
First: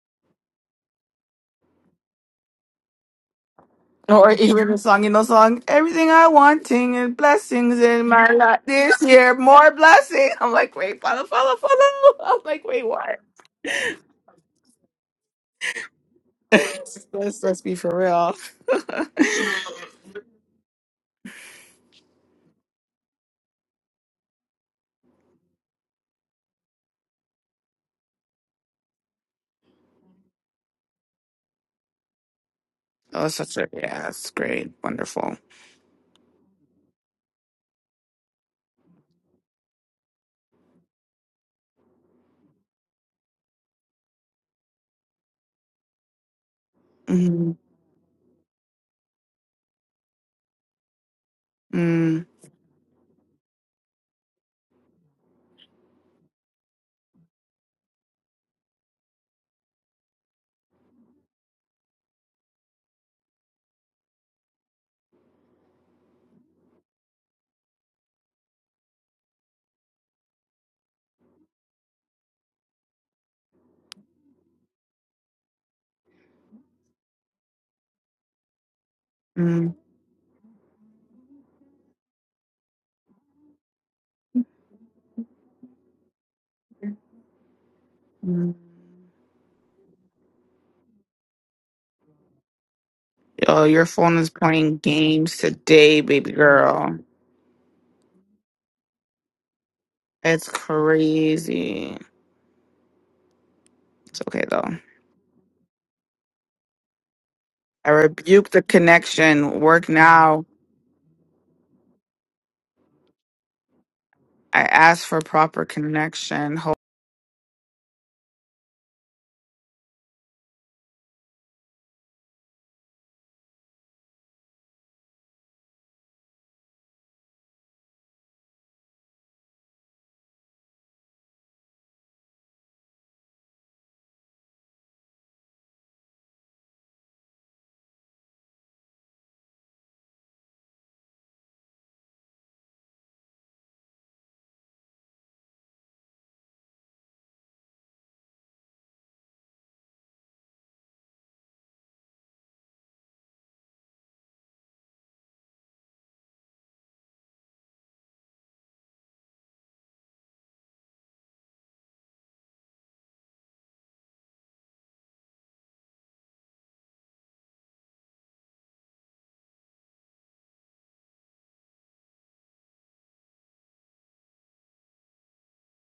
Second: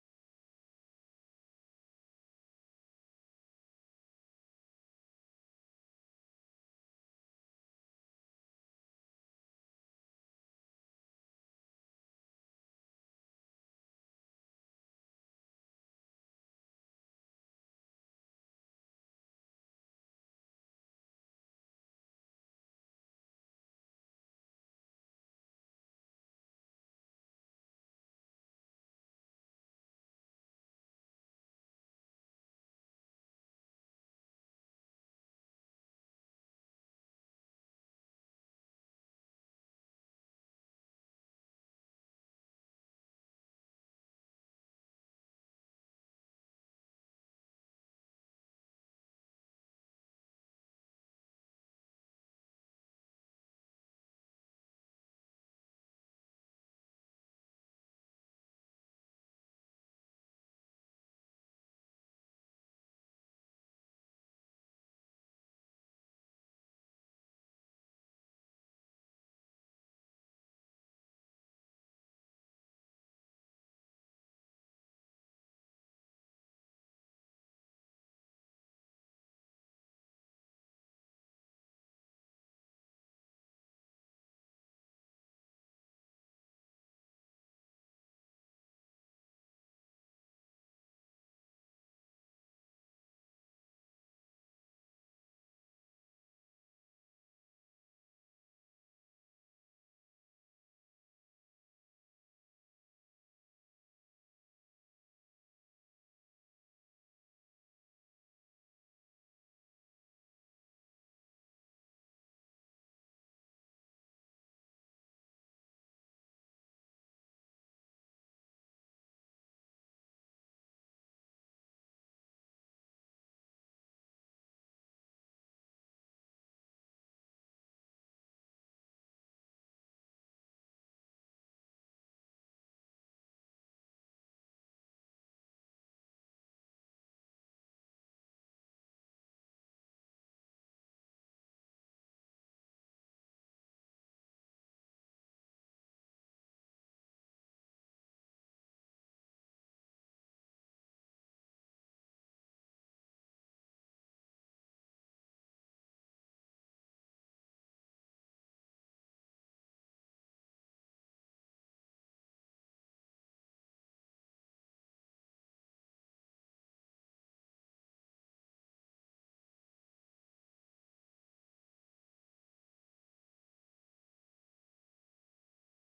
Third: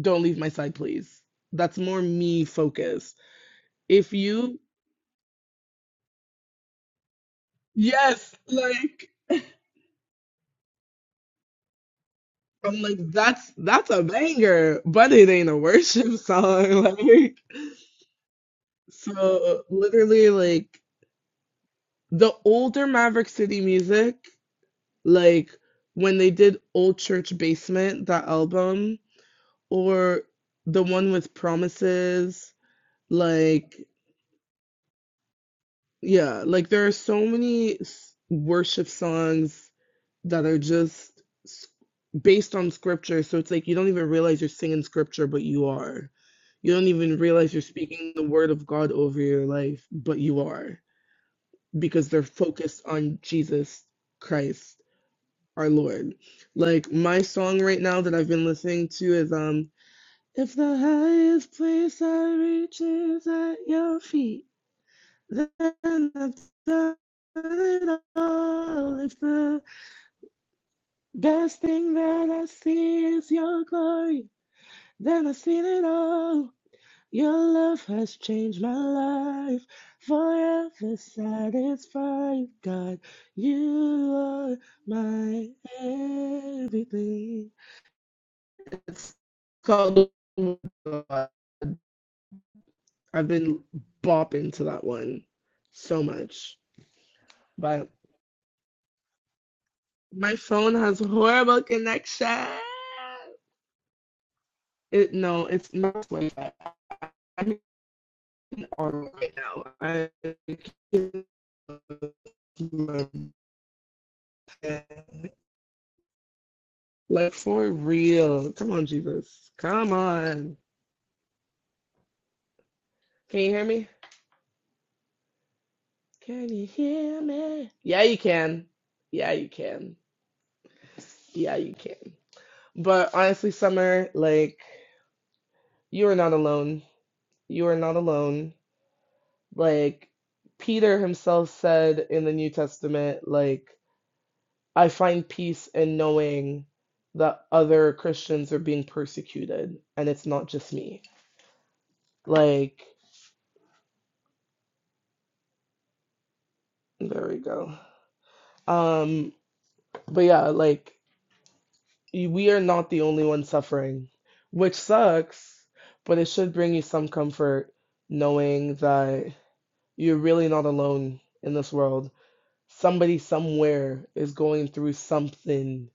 S2: Don't leave my side, please. That's more me focused. If
S1: Or
S2: you,
S1: even the song, you know, song, everything I wanting and blessings in my
S2: yes,
S1: life this
S2: like,
S1: year, more blessing. I'm like, wait, follow, follow, follow. I'm like,
S2: I'm
S1: wait,
S2: like,
S1: what?
S2: that's, that's a banger, but it ain't a worship song. Like,
S1: let's, let's be for real. oh, it's
S2: so literally, like, the older Maverick City music, like when they did Old Church Basement, that album, or the one with Promises,
S1: such a,
S2: like,
S1: yeah, it's great. Wonderful.
S2: yeah, like there are so many worship songs that are just based on scripture. So it's like you don't even realize you're singing scripture, but you are. You don't even
S1: Mm-hmm.
S2: realize you're speaking the word of God over your life, but you are, because they're
S1: Mm,
S2: focused on Jesus Christ our Lord. Like my song right now that I've been listening to is um if the highest place I reach is at your feet, then I've done it all. If the best thing that I see is your glory, then I've seen it all. Your love has changed my life, forever satisfied. God, you are my everything.
S1: mm,
S2: It's called. I've been
S1: Yo, your phone is
S2: bopping to
S1: playing
S2: that one
S1: games today,
S2: so
S1: baby
S2: much,
S1: girl.
S2: but my
S1: It's
S2: phone has horrible
S1: crazy.
S2: connection.
S1: It's okay though.
S2: It no, it's not Wi-Fi. I'm
S1: I rebuke the
S2: on right
S1: connection.
S2: now.
S1: Work
S2: I
S1: now. I ask for proper connection. Ho-
S2: like for real. Come on, Jesus. Come on. Can you hear me? Can you hear me? Yeah, you can. Yeah, you can. Yeah, you can. But honestly, Summer, like, you are not alone. You are not alone. Like, Peter himself said in the New Testament, like, I find peace in knowing that other Christians are being persecuted and it's not just me. Like, there we go. Um, but yeah, like, we are not the only ones suffering, which sucks, but it should bring you some comfort knowing that you're really not alone in this world somebody somewhere is going through something.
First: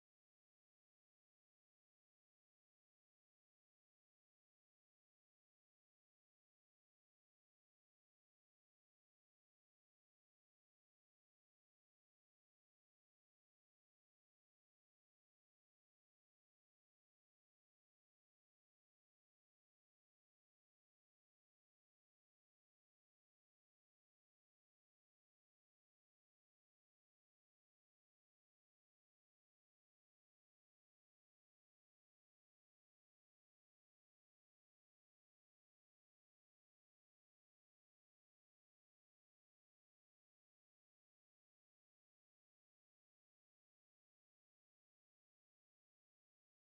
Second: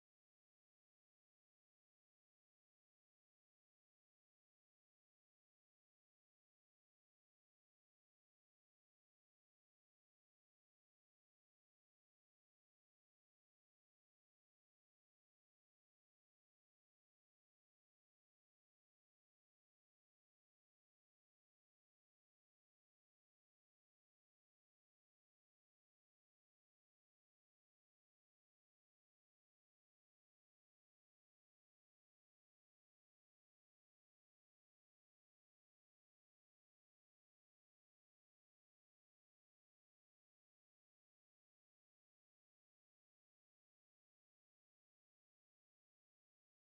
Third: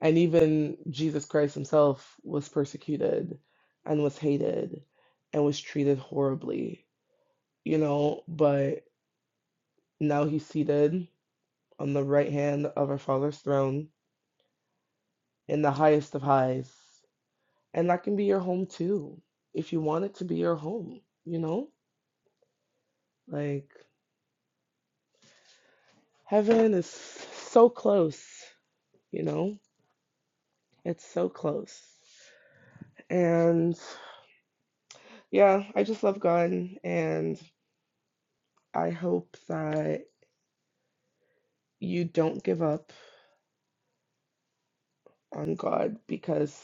S2: And even Jesus Christ himself was persecuted and was hated and was treated horribly, you know. But now he's seated on the right hand of our Father's throne in the highest of highs. And that can be your home too, if you want it to be your home, you know? Like, heaven is so close, you know? It's so close. and. Yeah, I just love God, and I hope that you don't give up on God because,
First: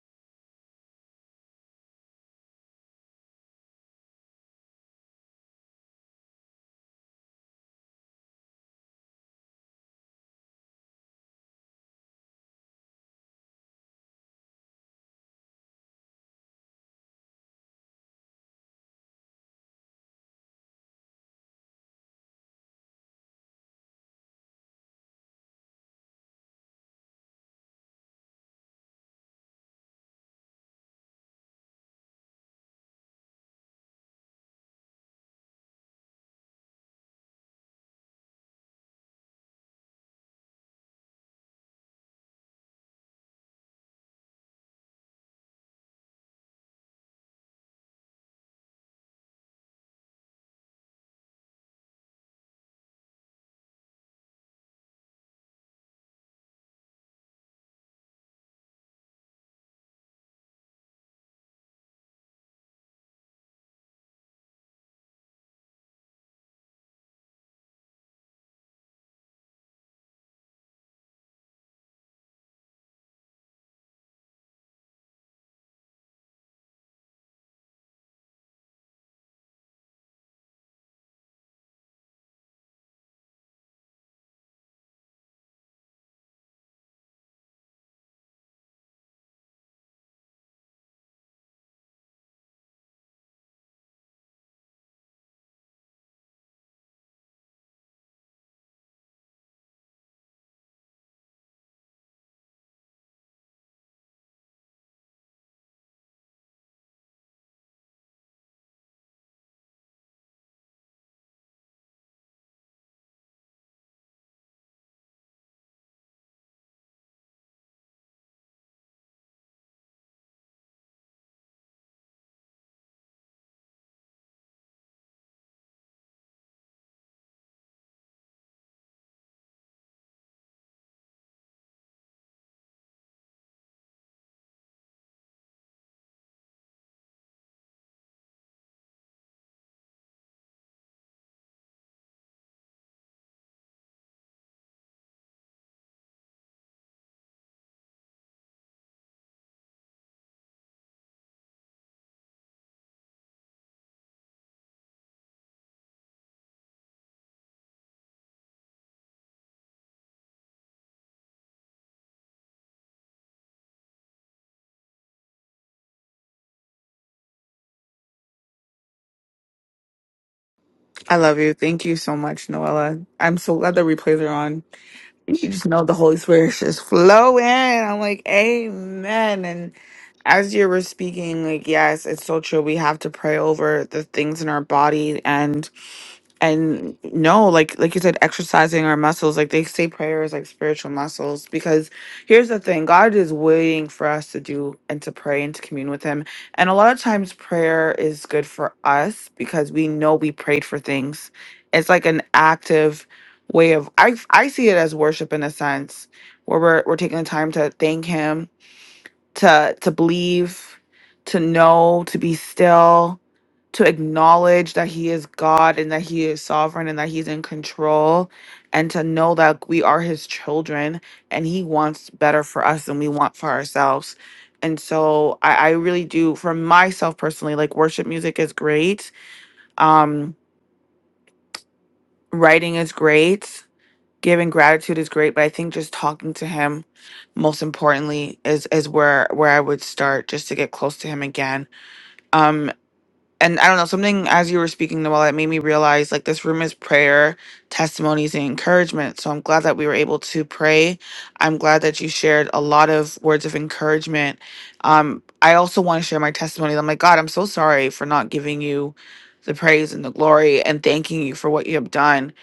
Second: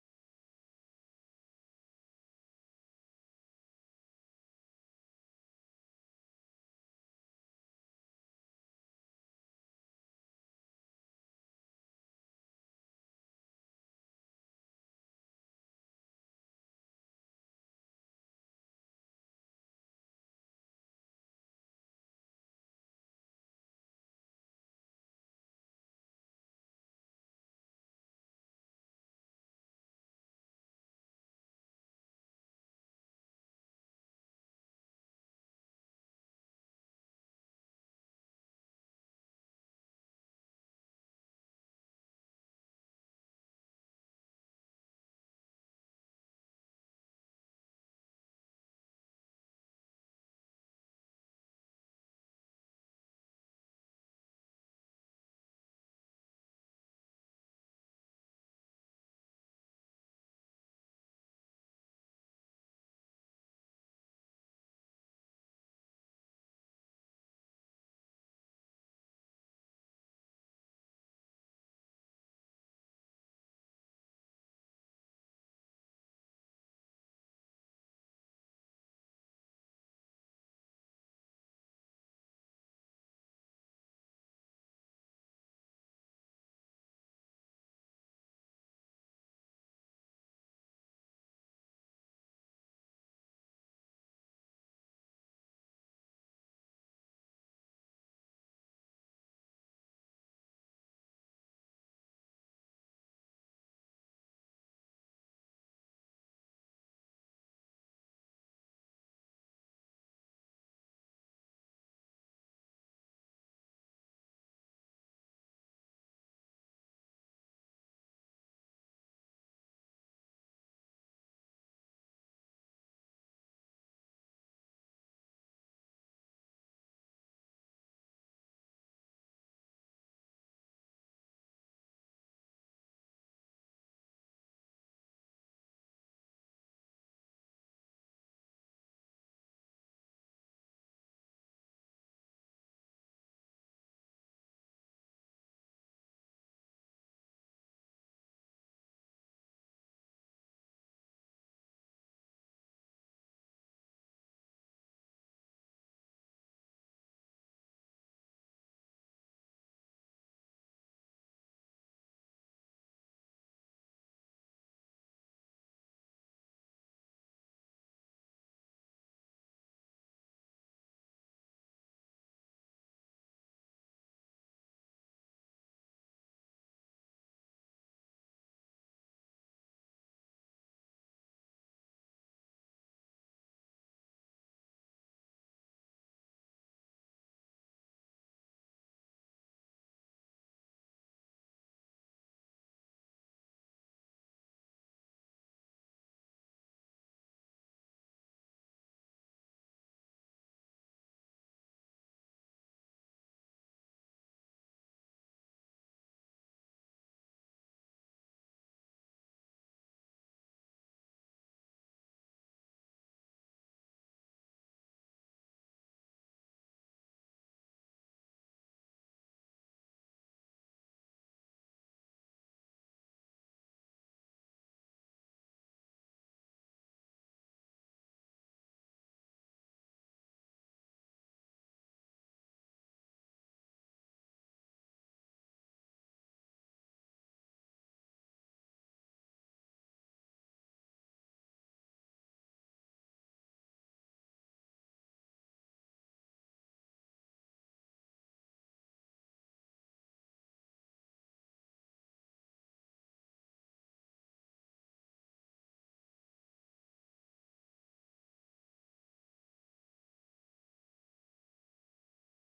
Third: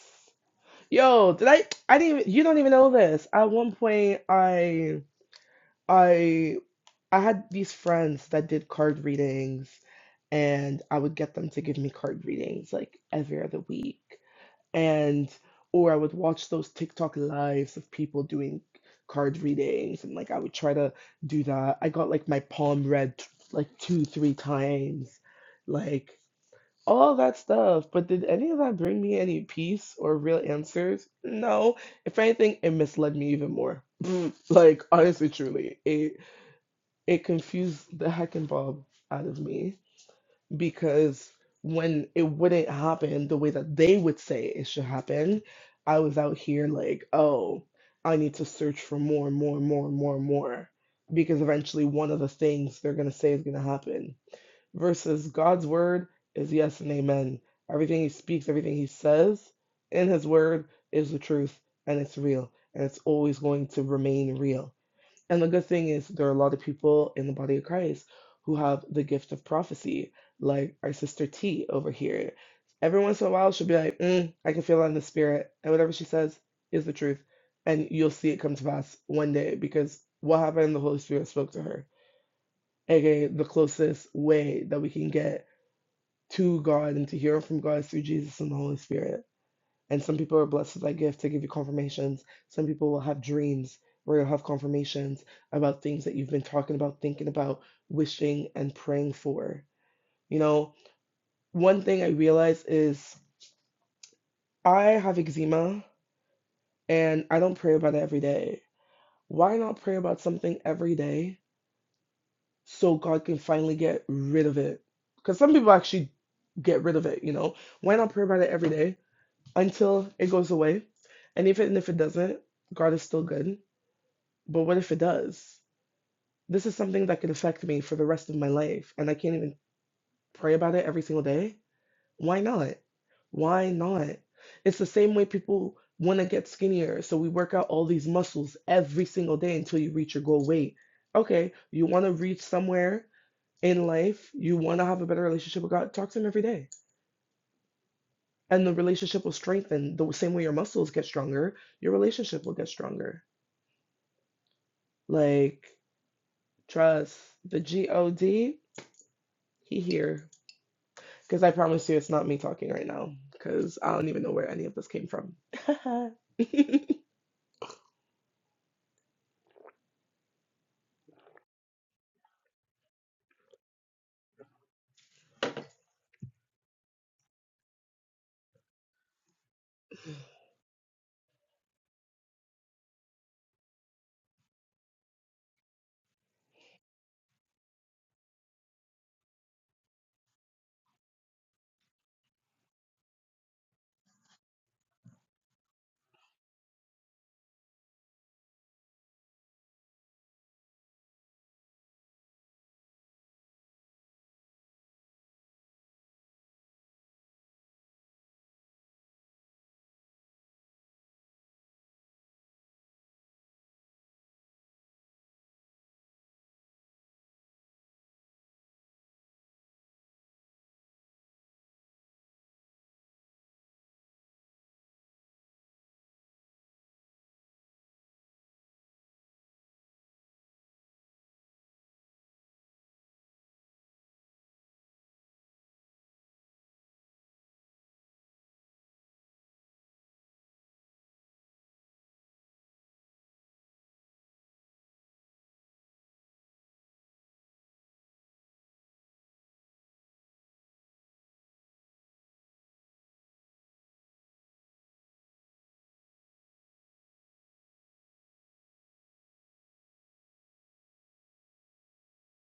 S2: yo, did I? I didn't even. You don't even know this. At one point, I, I, I had these friends that did card readings, and I would get them to give me card readings like every other week. and or I would watch those TikTok lives of people doing card readings and like I would try to do that. I got like my palm read t- like two, three times, like all that stuff. But did any of that bring me any peace or real answers? No. If anything, it misled me even more. Like honestly, truly, it it confused the heck and bob out of me because when it wouldn't happen the way that they would say it should happen, I was out here like, oh, I need to search for more, more, more, more, more, because eventually one of the things they're going to say is going to happen. Versus God's word is yes and amen. Everything he speaks, everything he says in his word is the truth and it's real and it's always going to remain real. And the good thing is, there are a lot of people in the body of Christ who have the gift of prophecy, like our sister T over here. Every once in a while, she'll be like, mm, I can feel that in the spirit. And whatever she says is the truth. And you'll see it come to pass one day because what happened, the Holy Spirit spoke to her. AKA, the closest way that we can get to God and to hear from God is through Jesus and the Holy Spirit. And some people are blessed with that gift to give you confirmations. Some people will have dreams where you'll have confirmations about things that you've been talking about, thinking about, wishing, and praying for. You know, one thing I realize is I have eczema and I don't pray about it every day. Why not pray about something every day so God can finally get rid of it? Because some people actually get rid of it, you know? Why not pray about it every day until it goes away? And even if it doesn't, God is still good But what if it does? This is something that could affect me for the rest of my life, and I can't even pray about it every single day. Why not? Why not? It's the same way people want to get skinnier. So we work out all these muscles every single day until you reach your goal weight. Okay, you want to reach somewhere in life, you want to have a better relationship with God, talk to Him every day. And the relationship will strengthen the same way your muscles get stronger, your relationship will get stronger. Like, trust the G O D, He here. Because I promise you, it's not me talking right now. Because I don't even know where any of this came from. I
S1: I love you. Thank you so much, Noella. I'm so glad the replays are on. You just know the Holy Spirit is just flowing. I'm like, Amen. And as you were speaking, like, yes, it's so true. We have to pray over the things in our body. and. and no like like you said exercising our muscles like they say prayer is like spiritual muscles because here's the thing god is waiting for us to do and to pray and to commune with him and a lot of times prayer is good for us because we know we prayed for things it's like an active way of i i see it as worship in a sense where we're, we're taking the time to thank him to to believe to know to be still to acknowledge that he is God and that he is sovereign and that he's in control and to know that we are his children and he wants better for us than we want for ourselves. And so I, I really do for myself personally, like worship music is great. Um, writing is great, giving gratitude is great, but I think just talking to him most importantly is is where where I would start just to get close to him again Um, and I don't know, something as you were speaking, Noel, that made me realize like this room is prayer, testimonies, and encouragement. So I'm glad that we were able to pray. I'm glad that you shared a lot of words of encouragement. Um, I also want to share my testimony. I'm like, God, I'm so sorry for not giving you the praise and the glory and thanking you for what you have done.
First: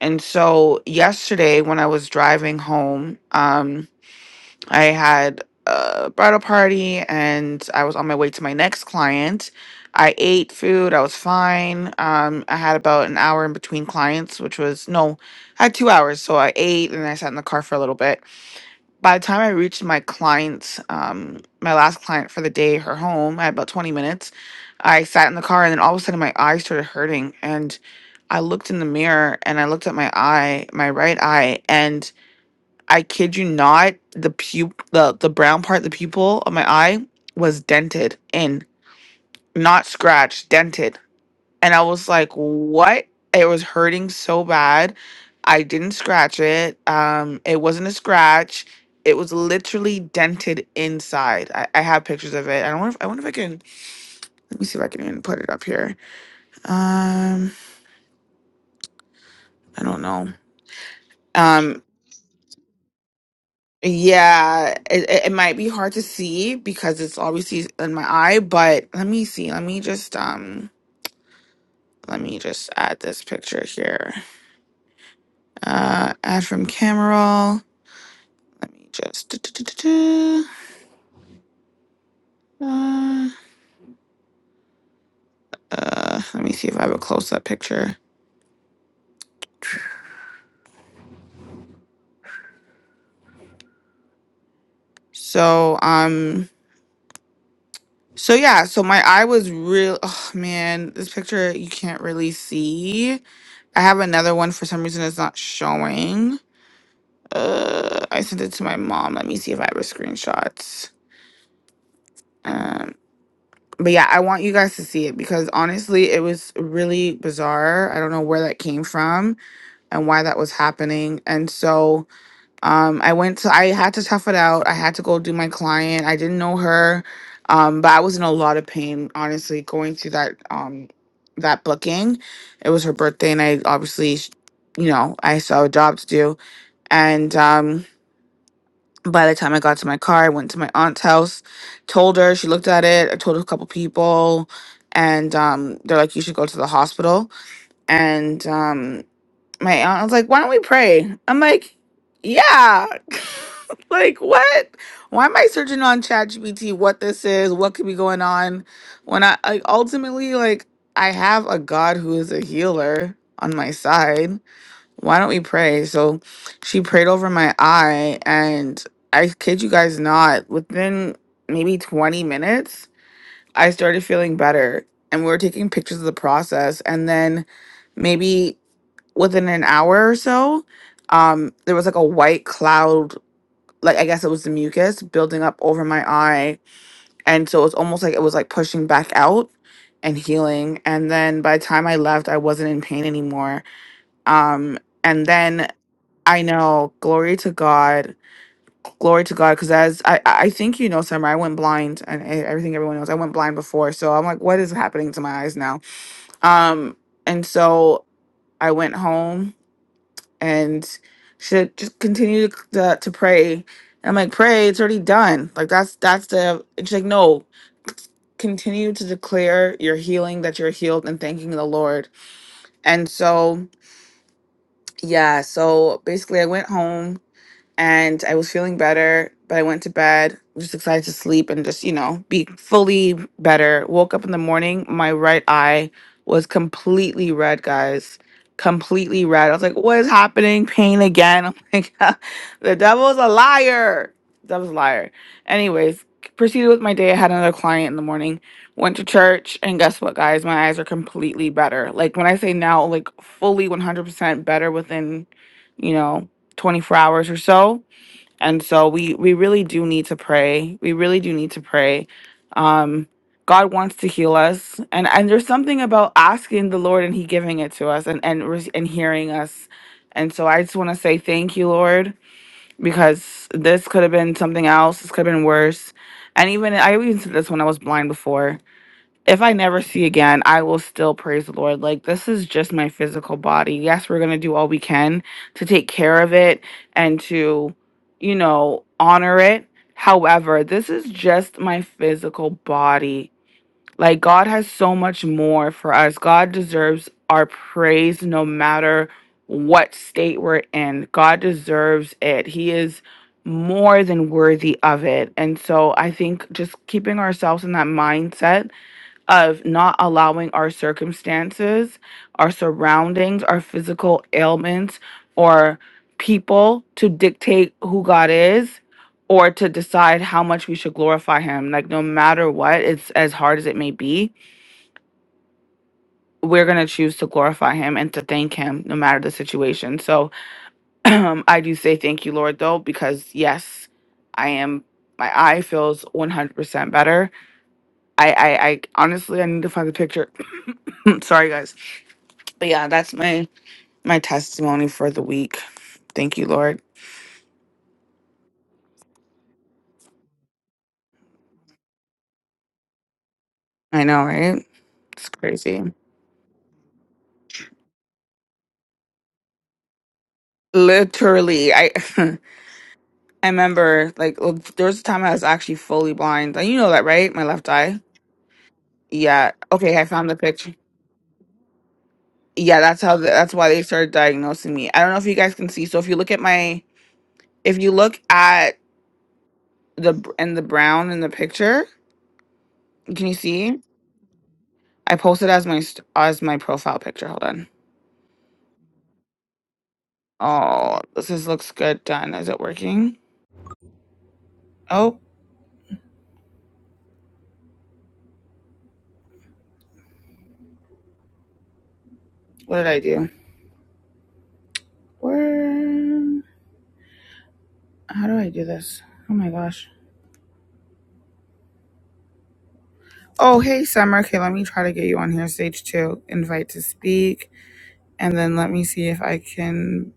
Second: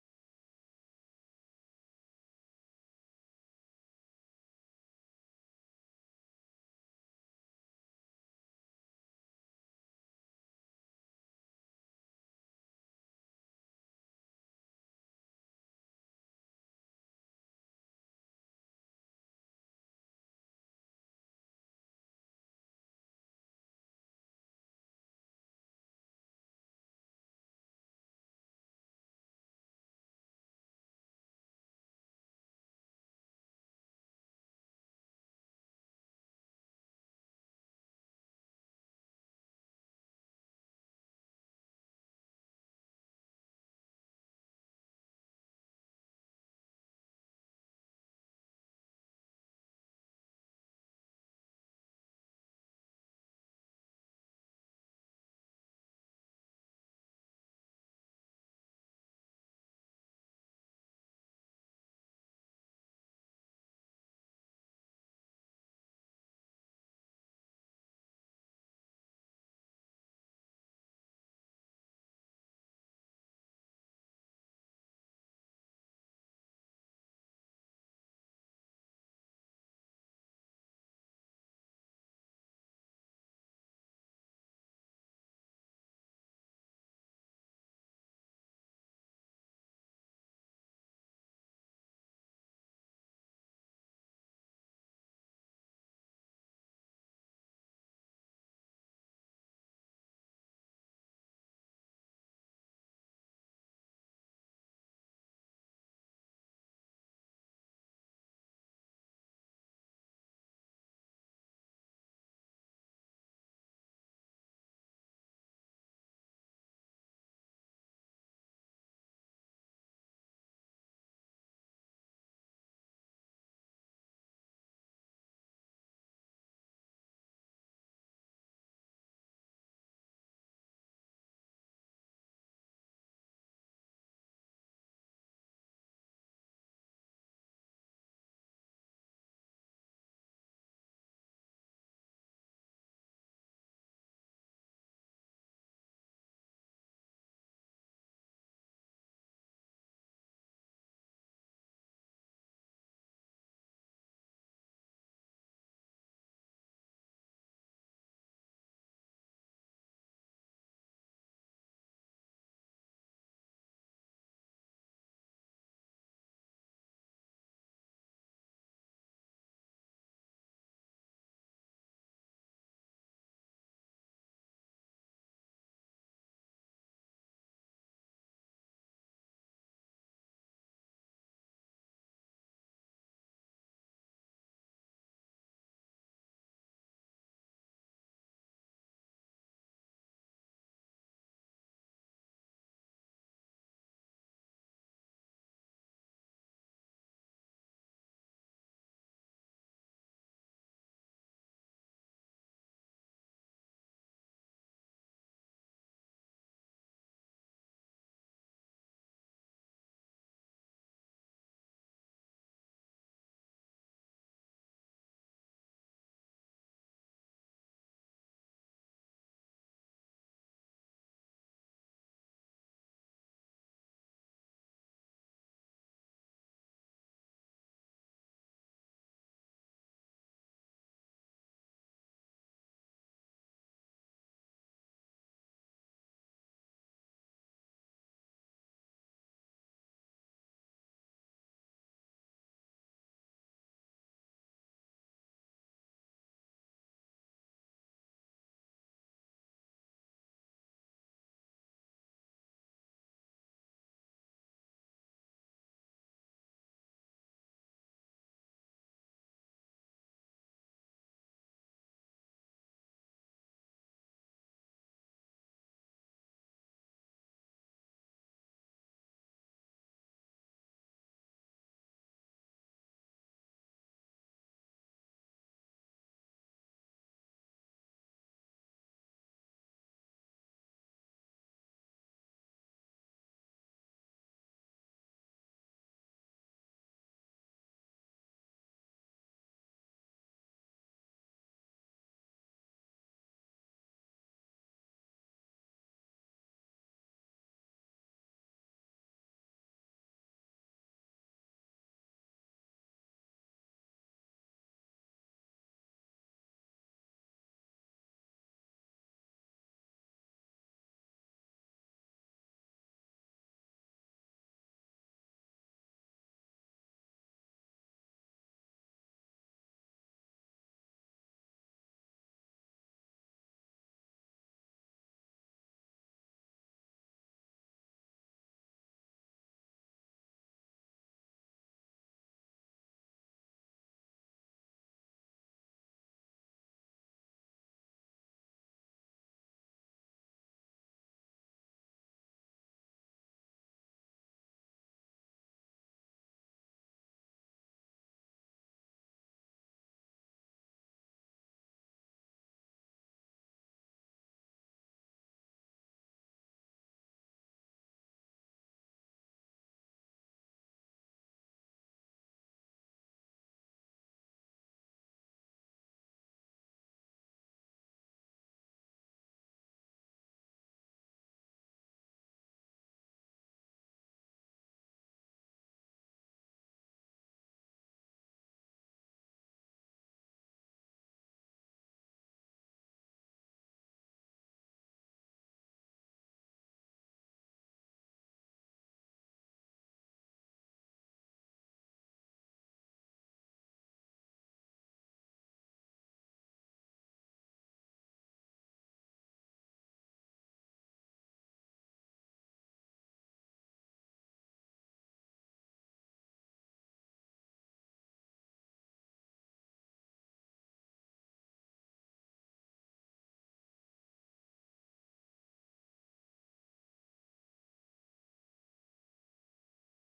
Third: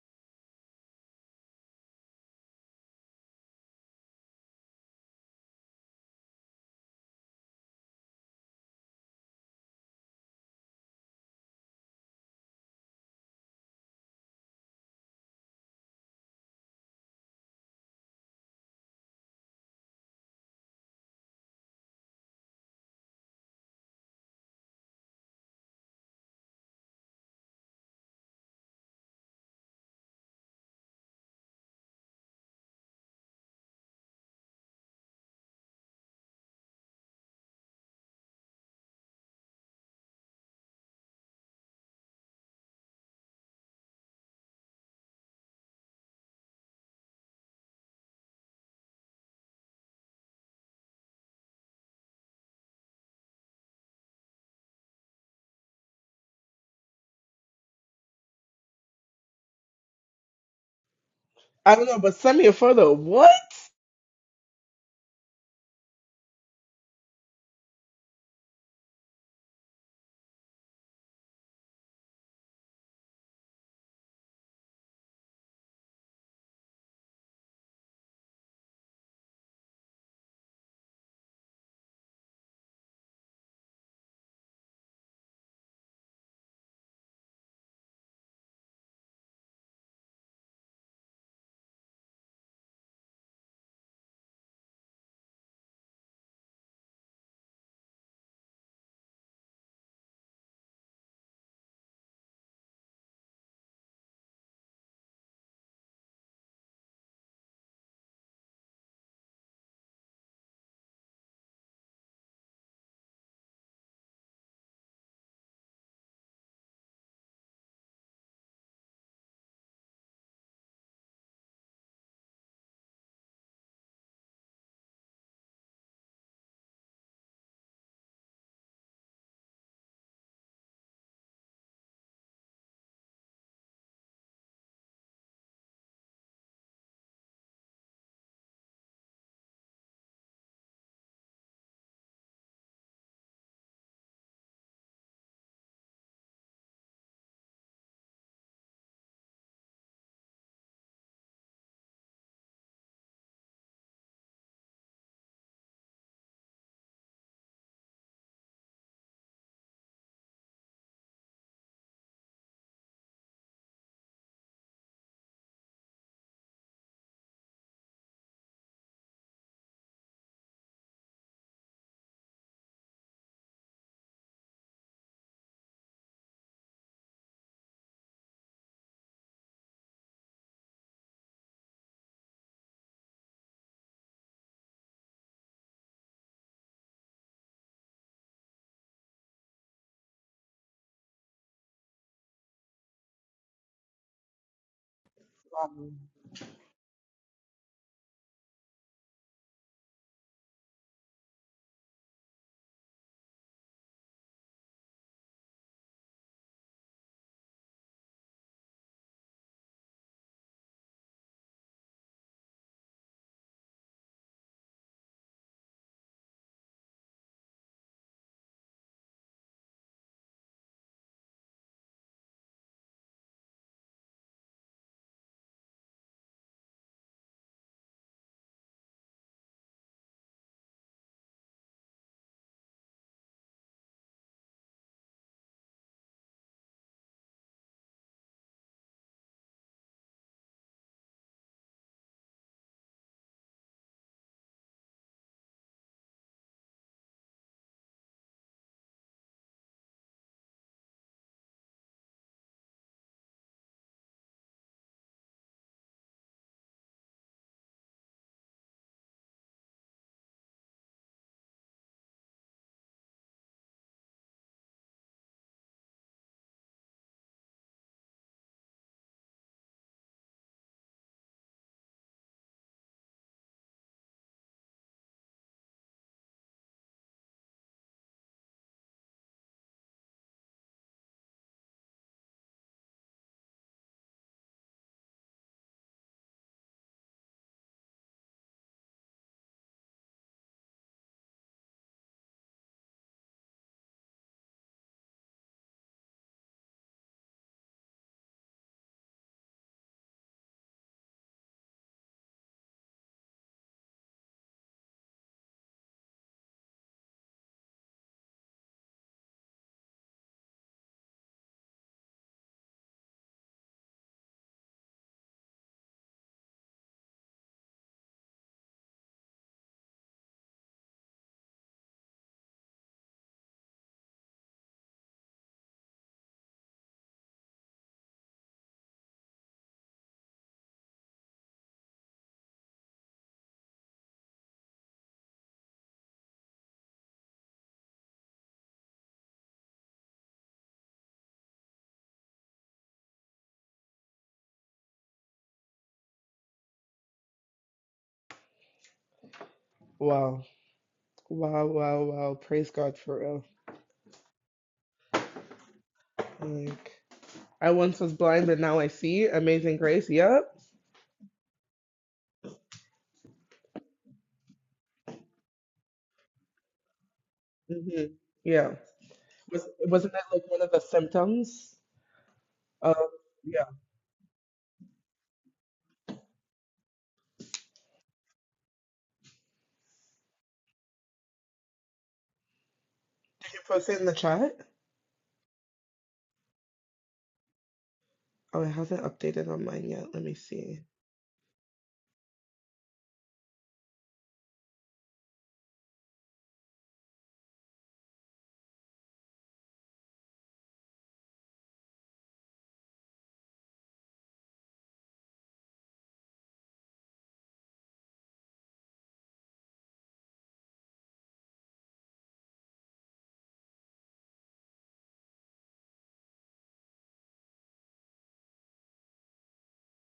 S1: And so yesterday when I was driving home, um, I had a bridal party and I was on my way to my next client. I ate food, I was fine. Um, I had about an hour in between clients, which was no, I had two hours. So I ate and I sat in the car for a little bit. By the time I reached my client's, um, my last client for the day, her home, I had about 20 minutes. I sat in the car and then all of a sudden my eye started hurting. And I looked in the mirror and I looked at my eye, my right eye, and. I kid you not, the pu the the brown part, the pupil of my eye was dented and not scratched, dented. And I was like, "What?" It was hurting so bad. I didn't scratch it. Um, it wasn't a scratch. It was literally dented inside. I, I have pictures of it. I don't know if I wonder if I can let me see if I can even put it up here. Um, I don't know. Um,
S2: don't know, but send me a photo. What?
S1: Yeah, it, it it might be hard to see because it's obviously in my eye, but let me see. Let me just um let me just add this picture here. Uh add from camera. roll. Let me just du- du- du- du- du. uh, uh let me see if I have a close up picture. So um so yeah, so my eye was real oh man, this picture you can't really see. I have another one for some reason it's not showing. Uh, I sent it to my mom. Let me see if I have a screenshots. Um, but yeah, I want you guys to see it because honestly, it was really bizarre. I don't know where that came from and why that was happening. And so, um, I went to, I had to tough it out. I had to go do my client. I didn't know her, um, but I was in a lot of pain. Honestly, going through that, um, that booking. It was her birthday, and I obviously, you know, I still have a job to do, and um. by the time I got to my car, I went to my aunt's house, told her, she looked at it, I told a couple people, and um, they're like, you should go to the hospital. And um, my aunt was like, why don't we pray? I'm like, yeah. like, what? Why am I searching on ChatGPT what this is, what could be going on? When I, like, ultimately, like, I have a God who is a healer on my side why don't we pray? So she prayed over my eye, and I kid you guys not, within maybe 20 minutes, I started feeling better. And we were taking pictures of the process. And then maybe within an hour or so, um, there was like a white cloud, like I guess it was the mucus building up over my eye. And so it was almost like it was like pushing back out and healing. And then by the time I left, I wasn't in pain anymore. Um, and then I know. Glory to God. Glory to God. Because as I, I I think you know, Summer, I went blind, and e- everything everyone knows, I went blind before. So I'm like, what is happening to my eyes now? Um, and so I went home and she said, just continue to, to to pray. And I'm like, pray. It's already done. Like that's that's the. And She's like no. Continue to declare your healing that you're healed and thanking the Lord. And so yeah. So basically, I went home and I was feeling better, but I went to bed, just excited to sleep and just, you know, be fully better. Woke up in the morning, my right eye was completely red, guys. Completely red. I was like, what is happening? Pain again. I'm like, the devil's a liar. The devil's a liar. Anyways, proceeded with my day. I had another client in the morning, went to church, and guess what, guys? My eyes are completely better. Like, when I say now, like, fully 100% better within, you know, 24 hours or so. And so we we really do need to pray. We really do need to pray. Um God wants to heal us. And and there's something about asking the Lord and he giving it to us and and re- and hearing us. And so I just want to say thank you, Lord, because this could have been something else. This could have been worse. And even I even said this when I was blind before if I never see again, I will still praise the Lord. Like, this is just my physical body. Yes, we're going to do all we can to take care of it and to, you know, honor it. However, this is just my physical body. Like, God has so much more for us. God deserves our praise no matter what state we're in. God deserves it. He is more than worthy of it. And so I think just keeping ourselves in that mindset of not allowing our circumstances, our surroundings, our physical ailments, or people to dictate who God is or to decide how much we should glorify Him. Like, no matter what, it's as hard as it may be, we're going to choose to glorify Him and to thank Him no matter the situation. So, I do say thank you, Lord, though, because yes, I am. My eye feels 100% better. I, I, I honestly, I need to find the picture. Sorry, guys. But yeah, that's my my testimony for the week. Thank you, Lord.
S2: Wow. Wow, wow, wow. Praise God for real.
S1: I know, right? It's crazy.
S2: Like, I once was blind, but now I see. Amazing grace. Yep.
S1: Literally, I I remember like l- there was a time I was actually fully blind. And you know that, right? My left eye.
S2: hmm Yeah.
S1: Yeah.
S2: Was,
S1: Okay, I
S2: wasn't that
S1: found the
S2: like one of
S1: picture.
S2: the symptoms?
S1: Yeah,
S2: of
S1: that's how the, that's
S2: yeah.
S1: why they started diagnosing me. I don't know if you guys can see. So if you look at my if you look at the br- in the brown in the picture, can you
S2: Did you
S1: see?
S2: post it in the chat?
S1: I posted as my st- as my profile picture. Hold on.
S2: Oh, it hasn't updated on mine yet. Let me see.
S1: Oh, this is, looks good done. Is it working? Oh, what did I do? Where? How do I do this? Oh my gosh. Oh, hey, Summer. Okay, let me try to get you on here, stage two. Invite to speak. And then let me see if I can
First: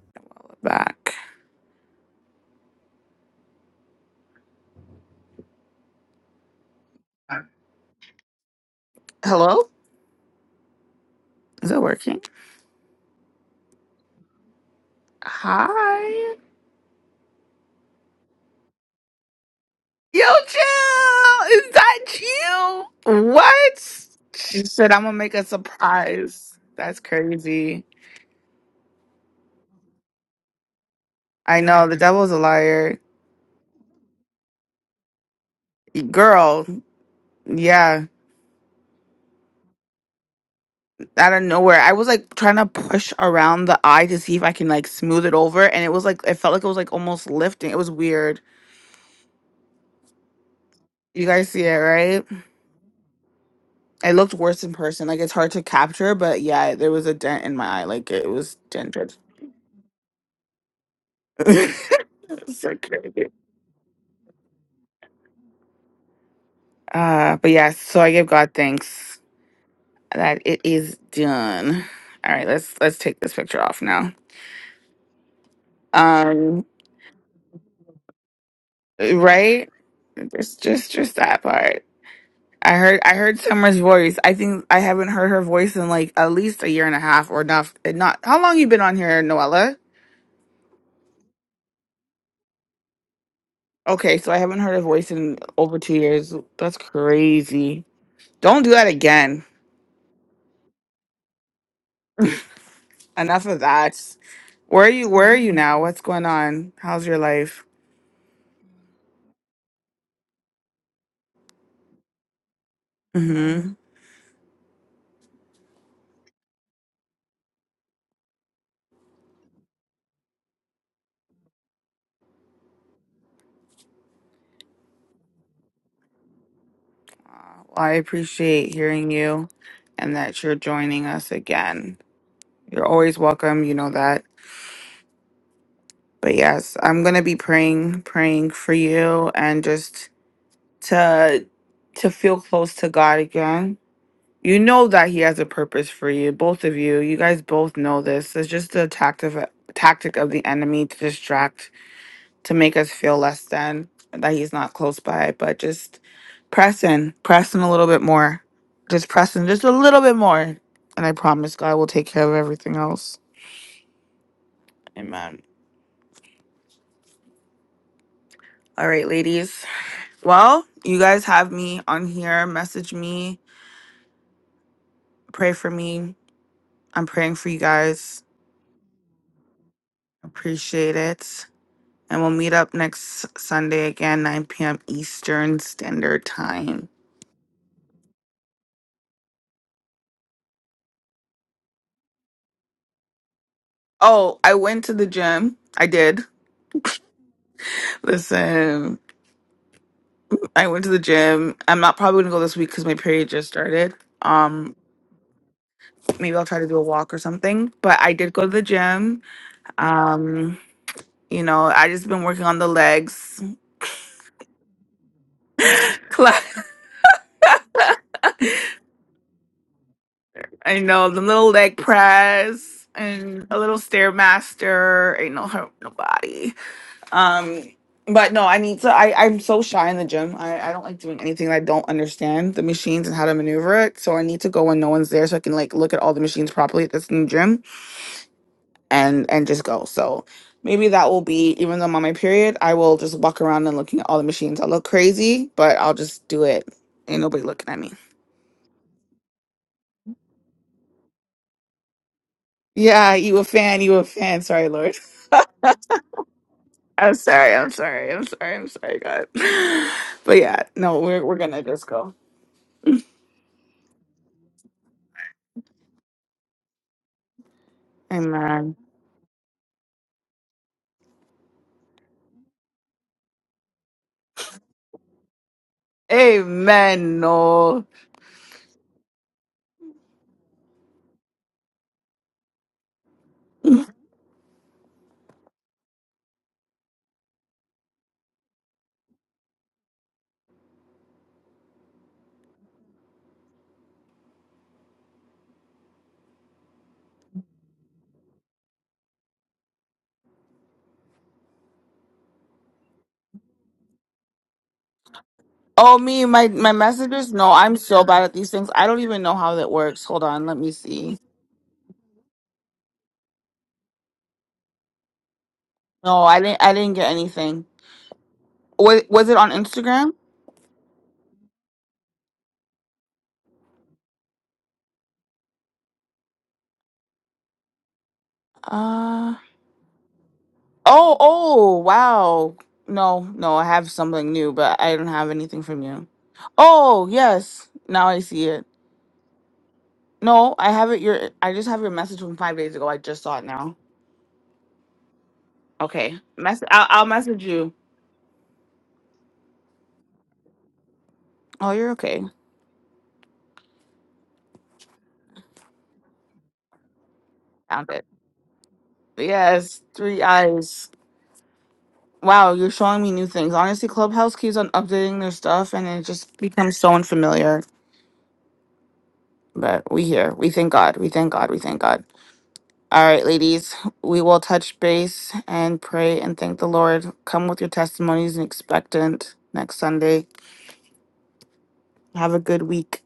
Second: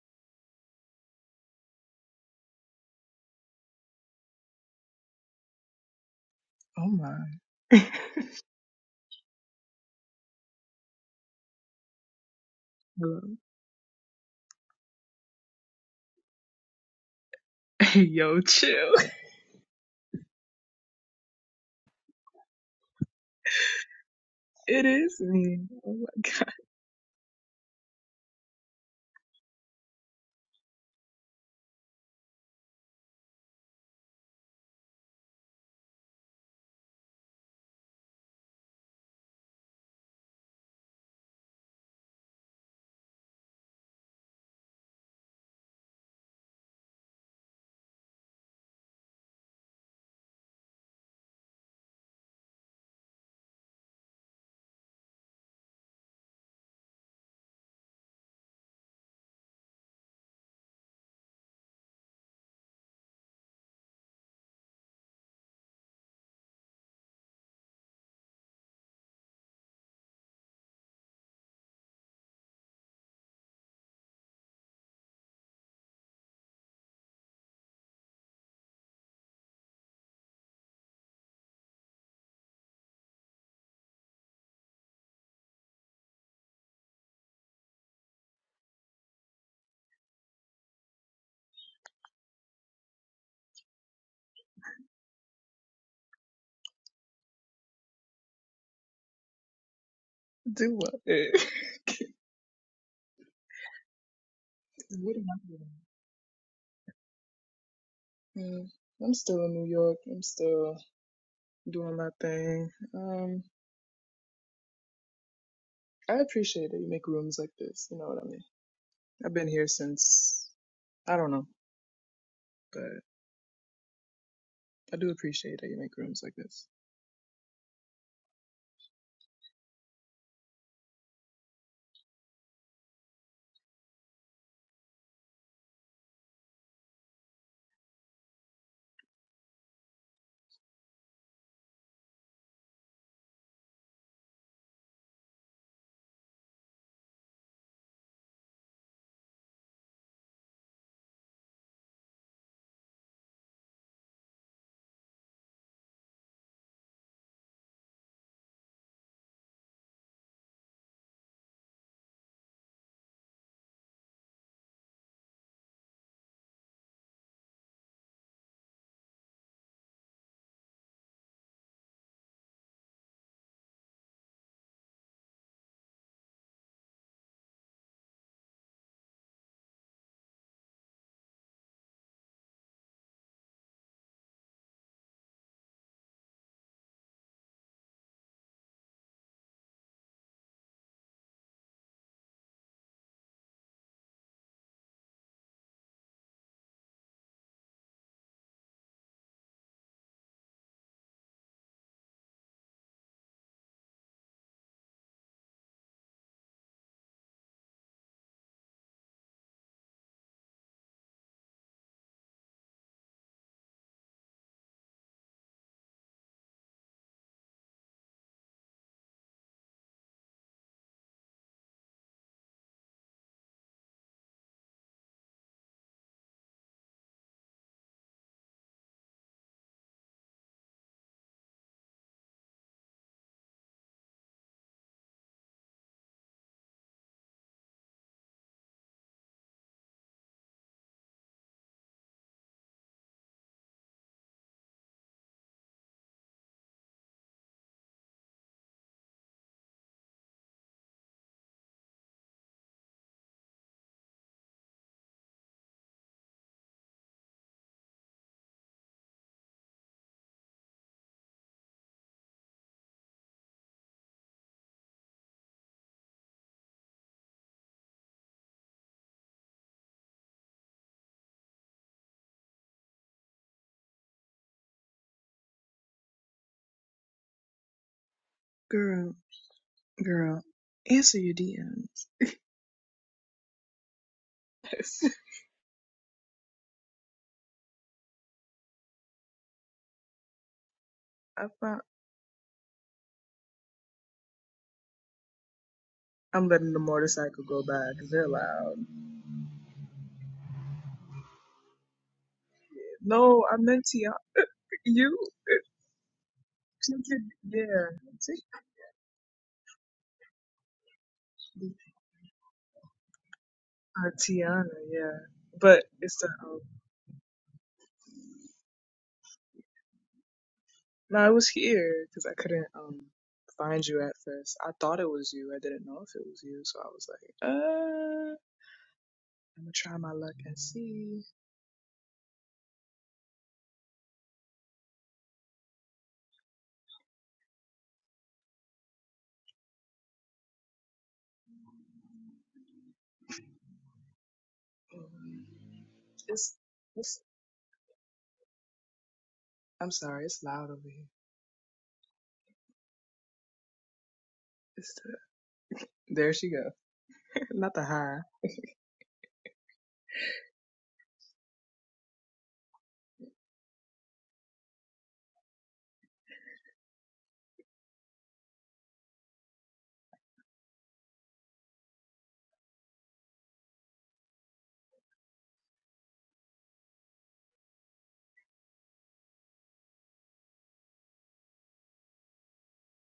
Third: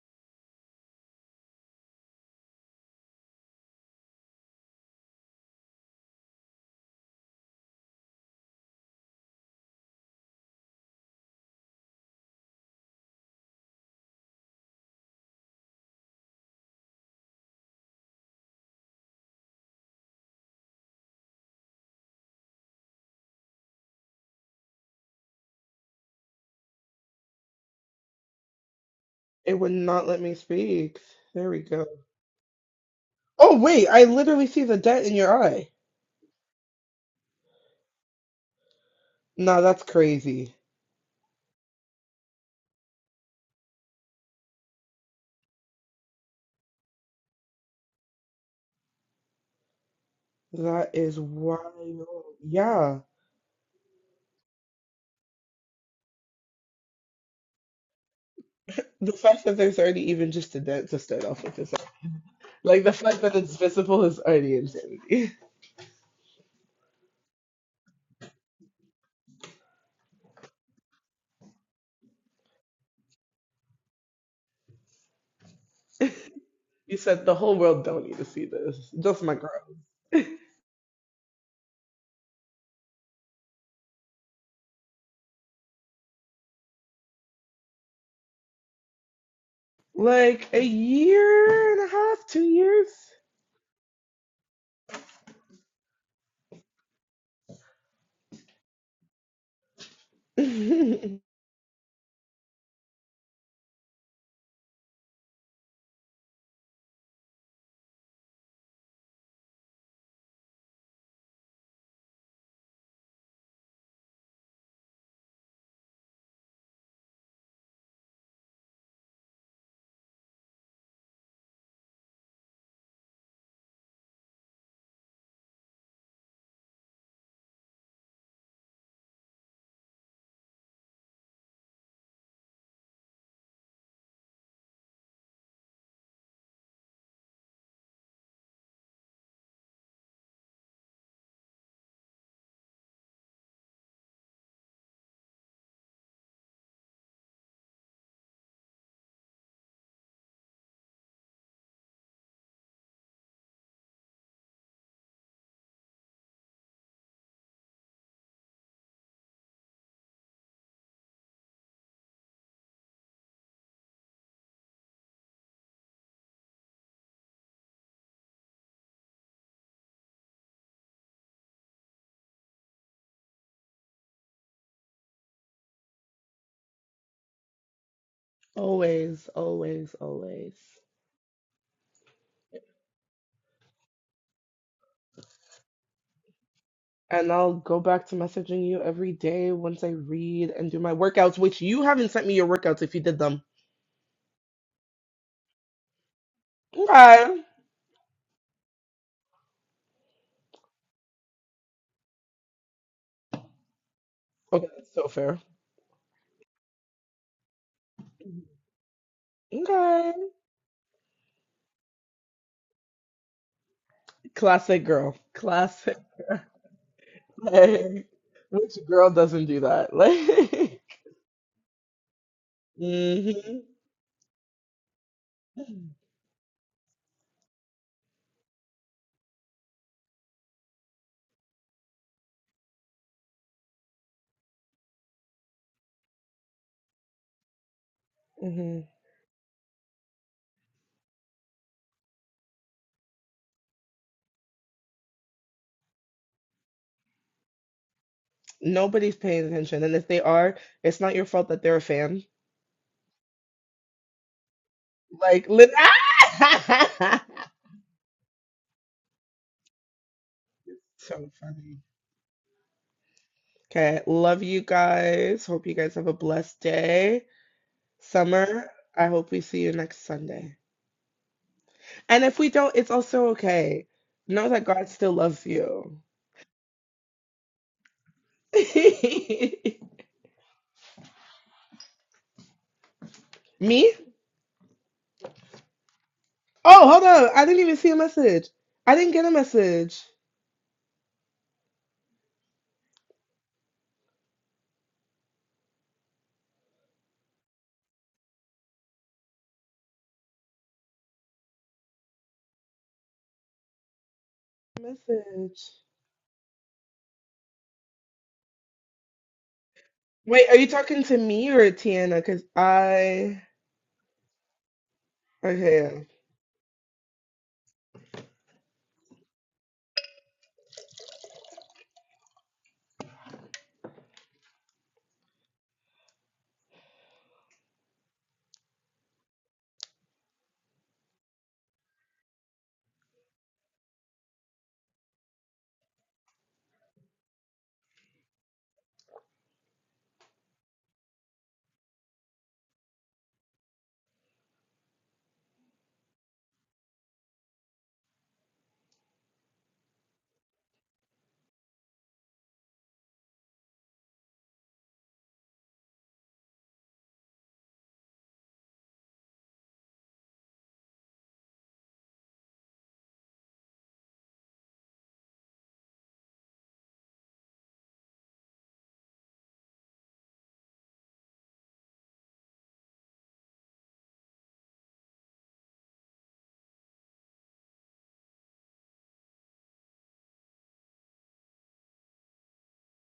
S1: back.
S3: Oh my.
S1: Hello? Is it working?
S3: Hello.
S1: Hi.
S3: Yo, chill.
S1: Yo, chill. Is that you? What? She
S3: It
S1: said, I'm going to
S3: is
S1: make a
S3: me. Oh my god.
S1: surprise. That's crazy.
S2: It would not let me speak. There
S1: I
S2: we go.
S1: know. The devil's a liar.
S2: Oh wait, I literally see the dent in your eye.
S1: Girl. Yeah.
S2: Nah, that's crazy.
S1: out of nowhere. I was like trying to push around the eye to see if I can like smooth it over, and it was like it felt like it was like almost lifting. It was weird.
S2: That is
S1: You guys see it, right?
S2: wild. Yeah.
S1: It looked worse in person. Like it's hard to capture, but yeah, there was a dent in my eye. Like it was
S2: The
S1: dented.
S2: fact that there's already even just a dent to start off with is
S1: so
S2: like the fact
S1: crazy.
S2: that it's visible is already insanity.
S1: Uh, but yeah, so I give God thanks that it is done. All right, let's let's take this picture off now. Um,
S2: You said the whole world don't need to see this. Just my girl.
S1: right? Just just just that part. I heard I heard Summer's voice. I think I haven't heard her voice in like at least a year and a half or not. Not how long you been on here, Noella?
S2: Like a year and a half, two
S1: Okay, so I haven't heard her voice in over two years. That's crazy. Don't do that again.
S3: Do what?
S2: years.
S3: Eh.
S1: Enough of that. Where are you?
S3: what am
S1: Where are
S3: I
S1: you
S3: doing?
S1: now? What's going on? How's your life?
S3: Yeah, I'm still in New York. I'm still doing my thing. Um,
S1: Mm-hmm.
S3: I appreciate that you make rooms like this. You know what I mean? I've been here since I don't know, but I do appreciate that you make rooms like this.
S1: Well, I appreciate hearing you, and that you're joining us again. You're always welcome. You know that. But yes, I'm gonna be praying, praying for you, and just to to feel close to God again. You know that He has a purpose for you, both of you. You guys both know this. It's just a tactic tactic of the enemy to distract, to make us feel less than that He's not close by. But just press in, press in a little bit more, just press in just a little bit more, and I promise God will take care of everything else. Amen. All right, ladies. Well, you guys have me on here. Message me, pray for me. I'm praying for you guys
S2: always, always, always.
S1: Appreciate it. And we'll meet up next Sunday again, 9 p.m. Eastern Standard Time.
S2: And I'll go back to messaging you every day once I read and do my workouts, which you haven't sent me your workouts if you did them.
S1: Oh, I went to the gym. I did.
S2: Okay.
S1: Listen, I went to the gym. I'm not probably gonna go this week because my period just started.
S2: Okay,
S1: Um,
S2: that's so fair.
S1: maybe I'll try to do a walk or something. But I did go to the gym.
S2: Okay.
S1: Um, you know, I just been working on the legs.
S2: Classic girl. Classic. Like, which girl doesn't do that?
S1: I
S2: Like,
S1: know the little leg press
S2: hmm
S1: and a little stairmaster. Ain't no hurt nobody. Um, but no, I need to. I I'm so shy in the gym. I I don't like doing anything that I don't understand the machines and how to maneuver it. So I need to go when no one's there, so I can like look at all the machines properly at this new gym
S2: hmm
S1: and and just go. So maybe that will be even though I'm on my period, I will just walk around and looking at all the machines. I'll look crazy, but I'll just do it. Ain't nobody looking at me.
S2: Nobody's paying attention. And if they are, it's not your fault that they're a fan.
S1: Yeah, you a fan, you a fan. Sorry, Lord.
S2: Like, lit-
S1: I'm sorry, I'm sorry, I'm sorry, I'm sorry, God. But yeah, no, we're
S2: so
S1: we're gonna
S2: funny.
S1: just go.
S2: Okay. Love you guys. Hope you guys have a blessed day.
S1: Amen.
S2: Summer, I hope we see you next Sunday. And if we don't, it's also okay. Know that God still loves you.
S1: Amen. No.
S3: Girl, girl, answer your DMs.
S2: Me? Oh, hold on. I didn't even see a message. I didn't get a message.
S3: I found, I'm letting the motorcycle go by 'cause they're loud. No, I meant Tiana. You,
S2: Message.
S1: Oh, me, my my messengers. No,
S3: yeah,
S1: I'm so bad at these things. I don't even know how that works. Hold on,
S2: Wait, are
S1: let
S2: you
S1: me
S2: talking to
S1: see.
S2: me or Tiana? Because I.
S3: uh, Tiana, yeah. But
S2: Okay. yeah.
S3: it's
S1: No,
S3: the
S1: I
S3: um,
S1: didn't. I didn't get anything. Was was it on Instagram?
S3: no, I was here because I couldn't um find you at first. I thought it was you. I didn't know if it was you, so I was like, uh,
S1: Uh.
S3: I'm gonna try my luck and
S1: Oh.
S3: see.
S1: Oh. Wow. No. No. I have something new, but I don't have anything from you. Oh yes. Now I see it. No, I have it. Your. I just have your message from five days ago. I just saw it now.
S3: Um,
S1: Okay.
S3: It's,
S1: Mess. I'll, I'll
S3: it's.
S1: message you.
S3: I'm sorry, it's loud over here.
S1: Oh, you're okay.
S3: It's the, there she go. Not the
S1: Found it.
S3: high.
S1: Yes. Three eyes. Wow, you're showing me new things. Honestly, Clubhouse keeps on updating their stuff and it just becomes so unfamiliar. But we here. We thank God. We thank God. We thank God. All right, ladies, we will touch base and pray and thank the Lord. Come with your testimonies and expectant next Sunday. Have a good week.